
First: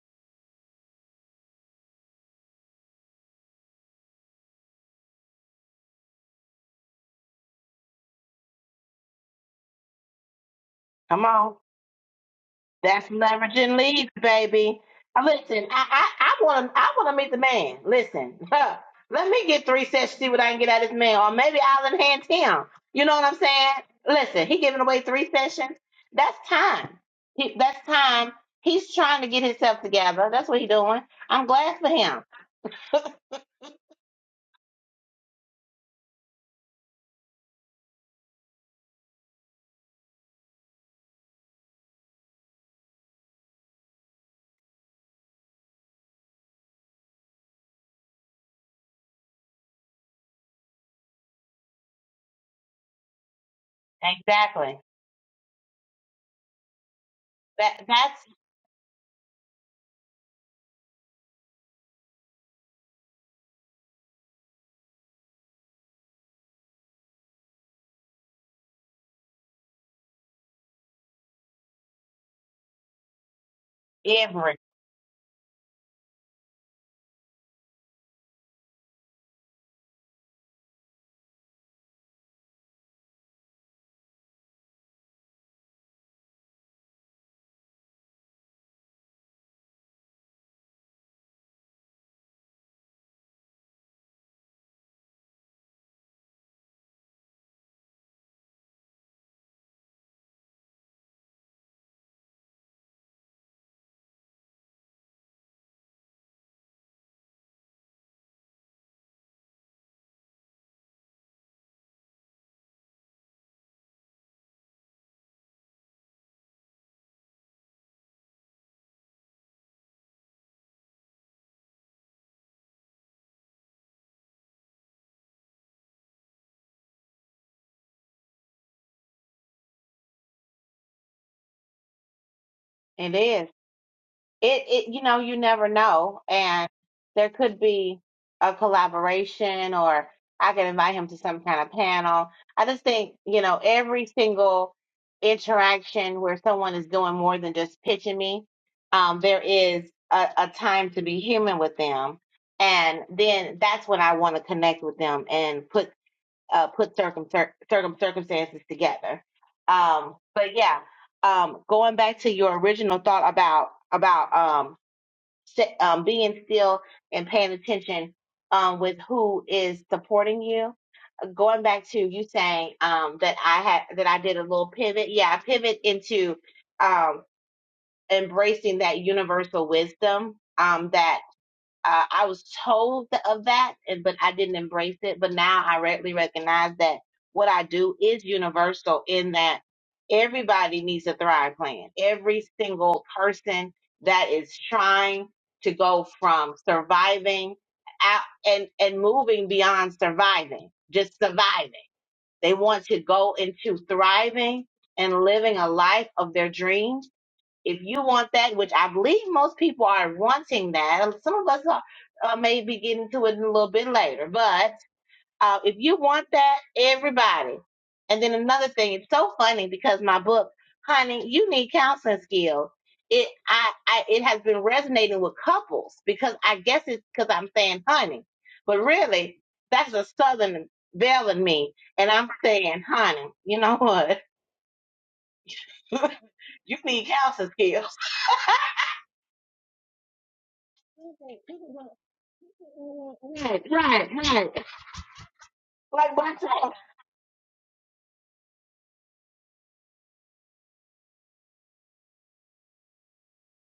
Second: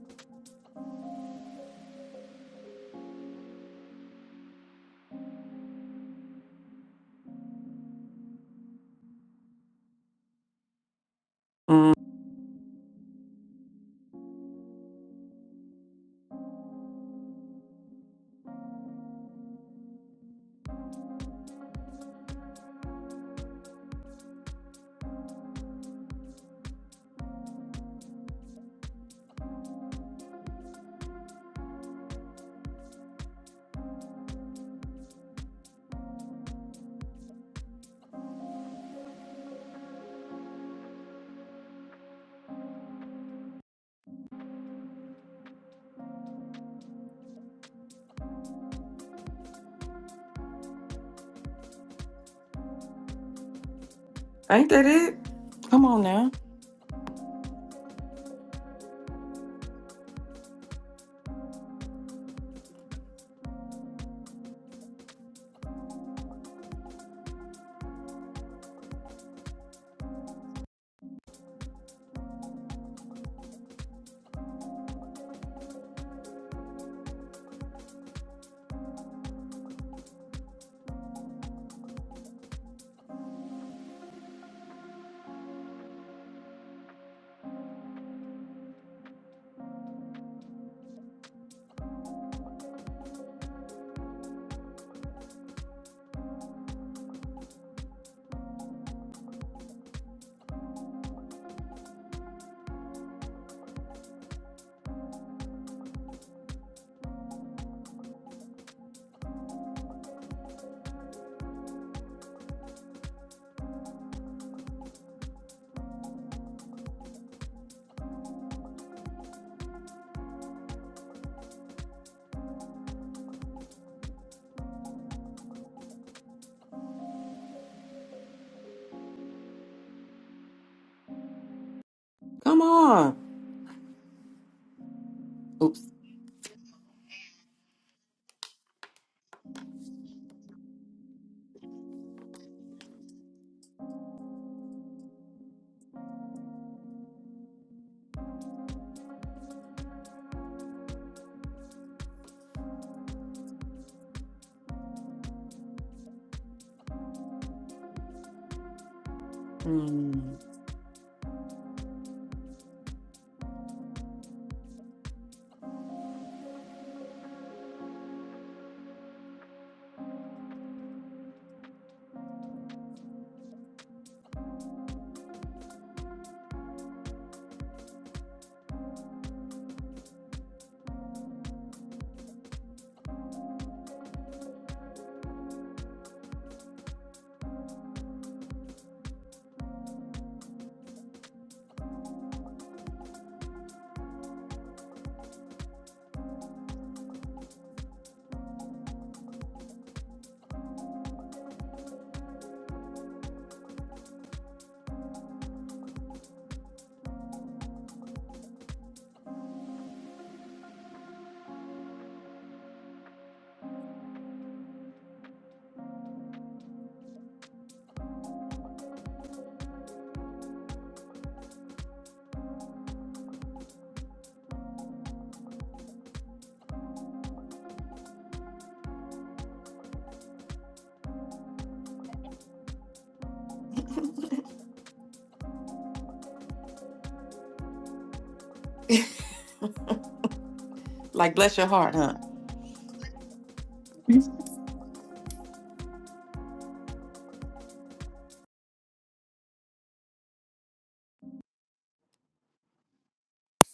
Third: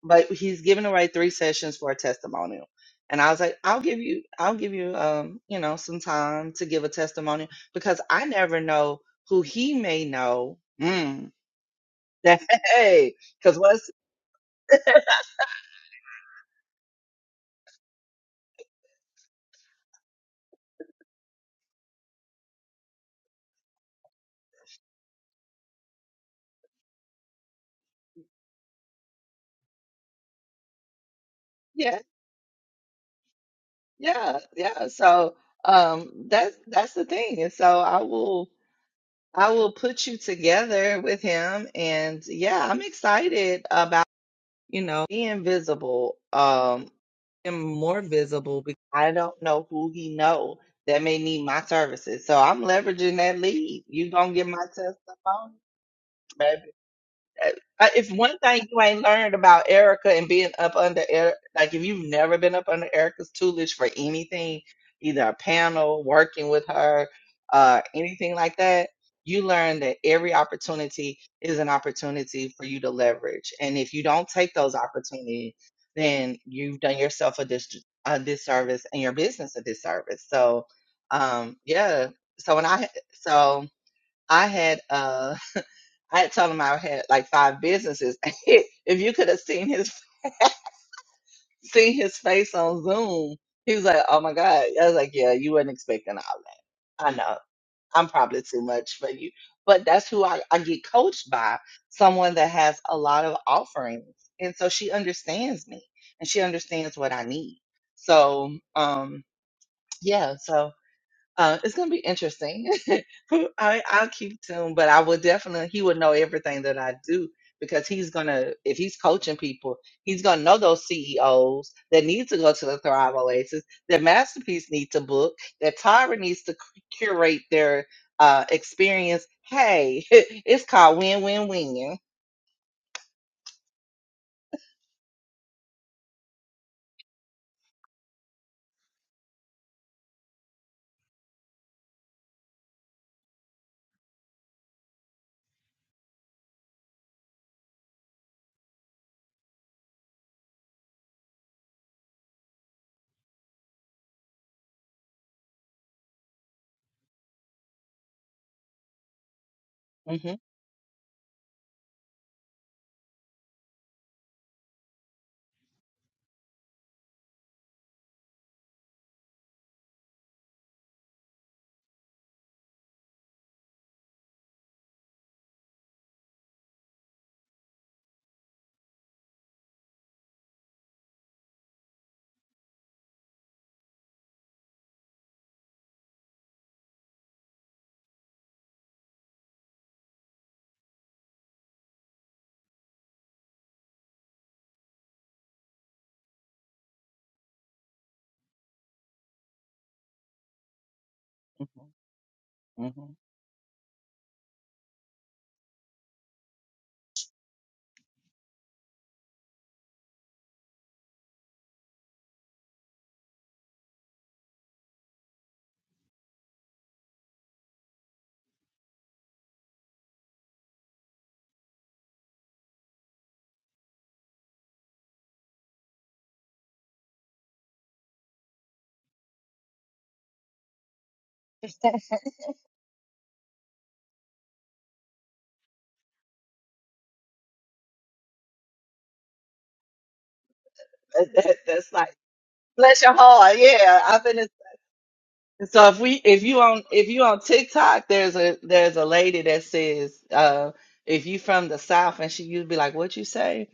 Speaker 2: but he's giving away three sessions for a testimonial. And I was like, I'll give you I'll give you um, you know, some time to give a testimonial because I never know who he may know. mm,
Speaker 3: come on.
Speaker 1: mm,
Speaker 3: That's
Speaker 2: Hey, because
Speaker 3: leveraging
Speaker 2: what's
Speaker 3: leads, baby. Uh, Listen, I I want to I want to meet the man. Listen, let me get three sets, see what I can get out of this man, or maybe I'll enhance him. You know what I'm saying? Listen, he giving away three sessions. That's time. He, that's time. He's trying to get himself together. That's what he's doing. I'm glad for
Speaker 2: yeah,
Speaker 3: him.
Speaker 2: yeah, yeah. So um that's that's the thing. And so I will I will put you together with him and yeah, I'm excited about, you know, being visible, um him more visible because I don't know who he know that may need my services. So I'm leveraging that lead. You gonna get my
Speaker 1: ain't
Speaker 3: Exactly.
Speaker 1: that it
Speaker 2: testimony,
Speaker 1: come on now
Speaker 2: I-
Speaker 3: That
Speaker 2: If
Speaker 3: that's
Speaker 2: one thing you ain't learned about Erica and being up under Erica, like if you've never been up under Erica's tutelage for anything, either a panel, working with her, uh, anything like that, you learn that every opportunity is an opportunity for you to leverage. And if you don't take
Speaker 3: everything.
Speaker 2: those opportunities, then you've done yourself a, dis- a disservice and your business a disservice. So, um, yeah. So when I, so I had, uh, I had told him I had like five businesses. if you could have seen his seen his face on Zoom, he was like, "Oh my god!" I was like, "Yeah, you weren't expecting all that." I know I'm probably too much for you, but that's who I, I get coached by someone that has a lot of offerings, and so she understands me and she understands what I need. So, um, yeah. so uh, it's gonna be interesting. I, I'll keep tuned, but I will definitely, he would know everything that I do because he's gonna, if he's coaching people, he's gonna know those CEOs that need to go to the Thrive Oasis, that Masterpiece needs to book, that Tyra needs to cu- curate their uh, experience. Hey, it's called win win win.
Speaker 1: Come
Speaker 3: It
Speaker 1: on.
Speaker 3: is. it, it you know you never
Speaker 1: Oops.
Speaker 3: know and there could be a collaboration or i could invite him to some kind of panel i just think you know every single interaction where someone is doing more than just pitching me um, there is a, a time to be human with them and then that's when i want to connect with them and put uh, put circum, circum circumstances together.
Speaker 2: hmm
Speaker 3: Um,
Speaker 1: Mm.
Speaker 3: but yeah, um, going back to your original thought about about um, st- um, being still and paying attention um, with who is supporting you. Going back to you saying um, that I had that I did a little pivot. Yeah, I pivot into um, embracing that universal wisdom um, that uh, I was told th- of that, and but I didn't embrace it. But now I readily recognize that what I do is universal in that everybody needs a Thrive Plan. Every single person that is trying to go from surviving out and and moving beyond surviving, just surviving.
Speaker 2: hmm
Speaker 3: They want to
Speaker 2: hmm
Speaker 3: go into thriving and living a life of their dreams if you want that, which I believe most people are wanting that, some of us are, uh, may be getting to it a little bit later, but uh, if you want that, everybody. And then another thing, it's so funny because my book, honey, you need counseling skills. It I, I it has been resonating with couples because I guess it's because I'm saying honey, but really that's a southern belle in me, and I'm saying honey. You know what? you need counseling skills.
Speaker 2: That,
Speaker 1: Like bless
Speaker 2: that-
Speaker 1: your
Speaker 2: that's
Speaker 1: heart,
Speaker 2: like,
Speaker 1: huh?
Speaker 2: bless your heart.
Speaker 3: Right,
Speaker 2: Yeah.
Speaker 3: right,
Speaker 2: I've been.
Speaker 3: right.
Speaker 2: So if
Speaker 3: Like
Speaker 2: we
Speaker 3: black
Speaker 2: if you
Speaker 3: folk,
Speaker 2: on if you on TikTok, there's a there's a lady that says uh if you from the South and she used to be like, What you say?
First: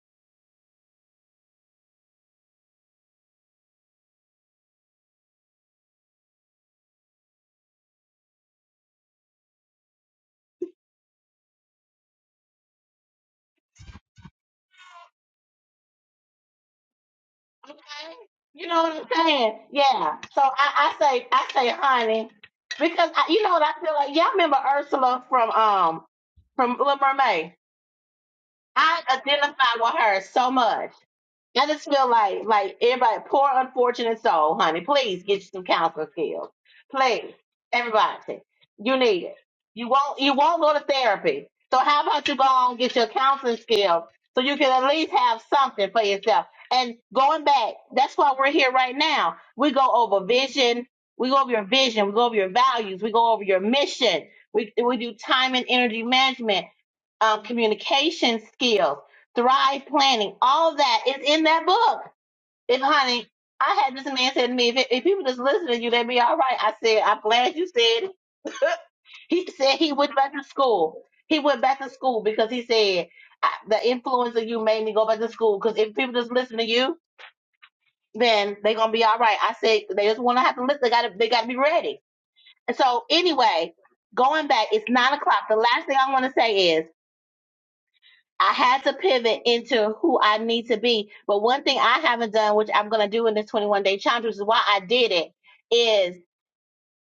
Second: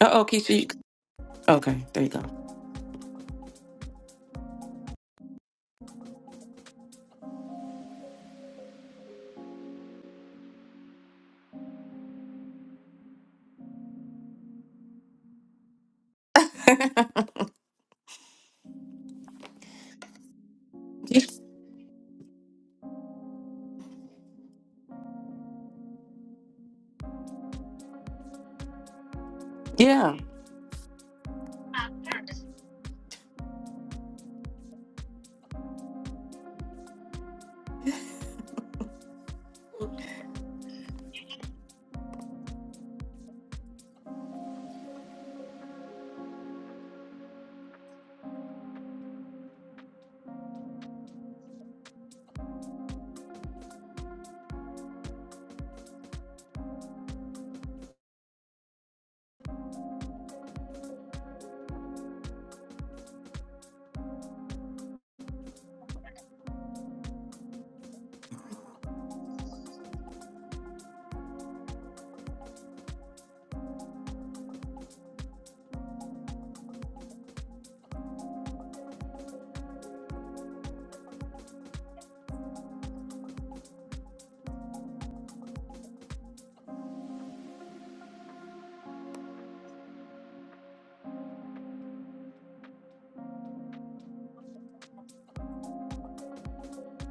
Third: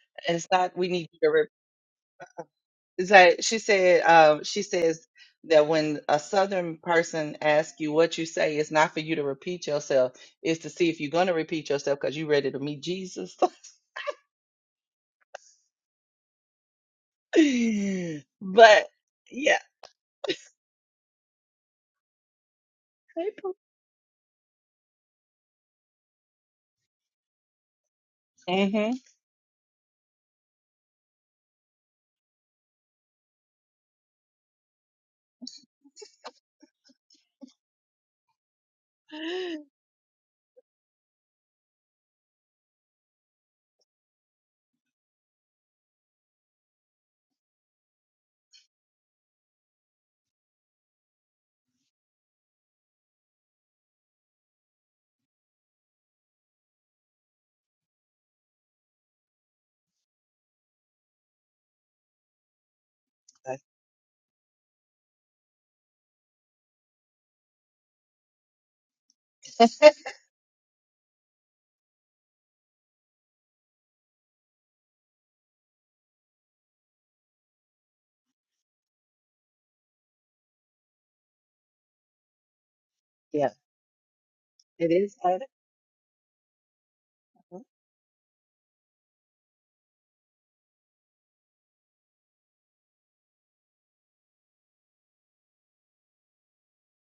Speaker 1: Uh oh,
Speaker 2: It's
Speaker 1: Keisha. You...
Speaker 2: not we need you to rep
Speaker 1: Okay, there you go.
Speaker 2: it's like she said um she says that when a southern person asks you what you say, it's not for you to repeat yourself, it's to see if you're gonna repeat yourself because you're ready to meet Jesus.
Speaker 3: okay? You know
Speaker 2: But
Speaker 3: what I'm
Speaker 2: yeah.
Speaker 3: saying? Yeah. So I, I say, I say, honey, because I, you know what I feel like. Y'all remember Ursula from um from Little Mermaid?
Speaker 2: Mm-hmm.
Speaker 3: I identify with
Speaker 1: yeah.
Speaker 3: her so much. I just feel like like everybody, poor unfortunate soul, honey. Please get you some counseling skills. Please, everybody, you need it. You won't you won't go to therapy. So how about you go on and get your counseling skills so you can at least have something for yourself. And going back, that's why we're here right now. We go over vision. We go over your vision. We go over your values. We go over your mission. We we do time and energy management um, communication skills, thrive planning, all that is in that book. If, honey, I had this man said to me, if, if people just listen to you, they'd be all right. I said, I'm glad you said. it." He said he went back to school. He went back to school because he said I, the influence of you made me go back to school. Because if people just listen to you, then they're gonna be all right. I said they just want to have to listen. They gotta they gotta be ready. And so
Speaker 2: Yeah,
Speaker 3: anyway, going back, it's
Speaker 2: it
Speaker 3: nine
Speaker 2: is.
Speaker 3: o'clock. The last thing I want to say is. I had to pivot into who I need to be. But one thing I haven't done, which I'm going to do in this 21 day challenge, which is why I did it, is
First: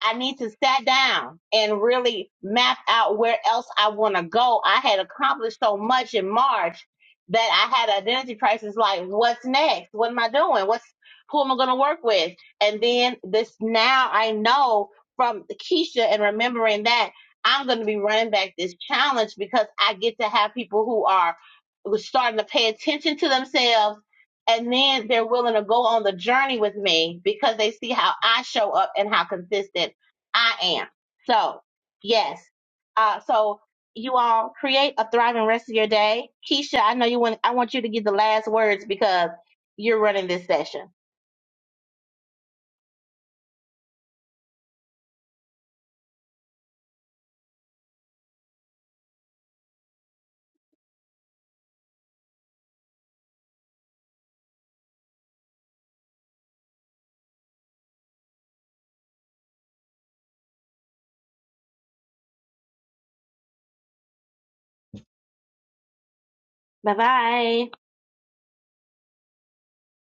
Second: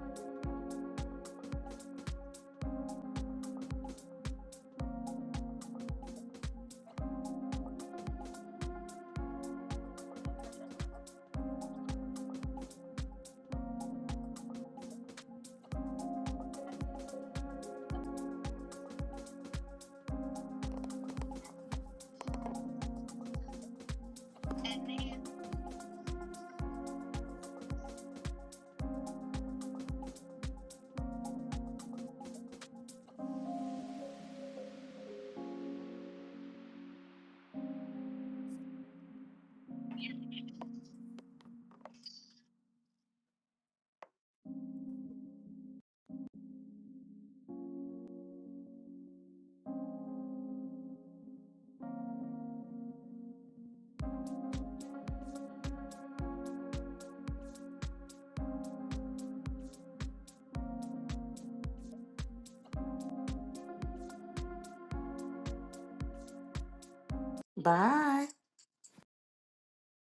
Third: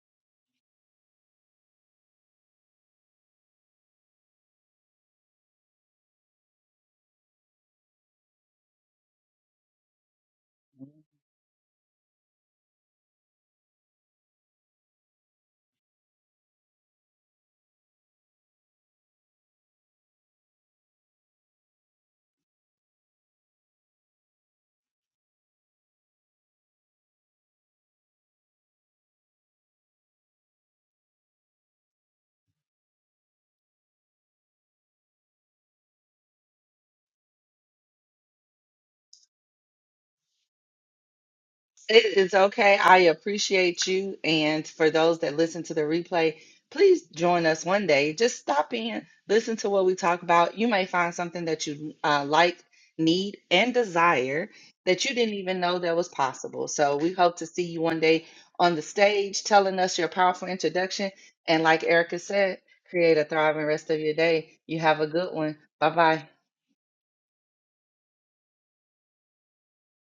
Speaker 3: I need to sit down and really map out where else I want to go. I had accomplished so much in March that I had an identity crisis. Like, what's next? What am I doing? What's who am I going to work with? And then this now I know from Keisha and remembering that I'm going to be running back this challenge because I get to have people who are who are starting to pay attention to themselves and then they're willing to go on the journey with me because they see how I show up and how consistent I am. So, yes. Uh, so you all create a thriving rest of your day. Keisha, I know you want, I want you to get the last words because you're running this session.
Speaker 2: It is okay. I appreciate you. And for those that listen to the replay, please join us one day. Just stop in, listen to what we talk about. You may find something that you uh, like, need, and desire that you didn't even know that was possible. So we hope to see you one day on the stage telling us your powerful introduction. And like Erica said, create a thriving rest of your day. You have a good one. Bye bye.
Speaker 3: Bye bye.
Speaker 1: Bye.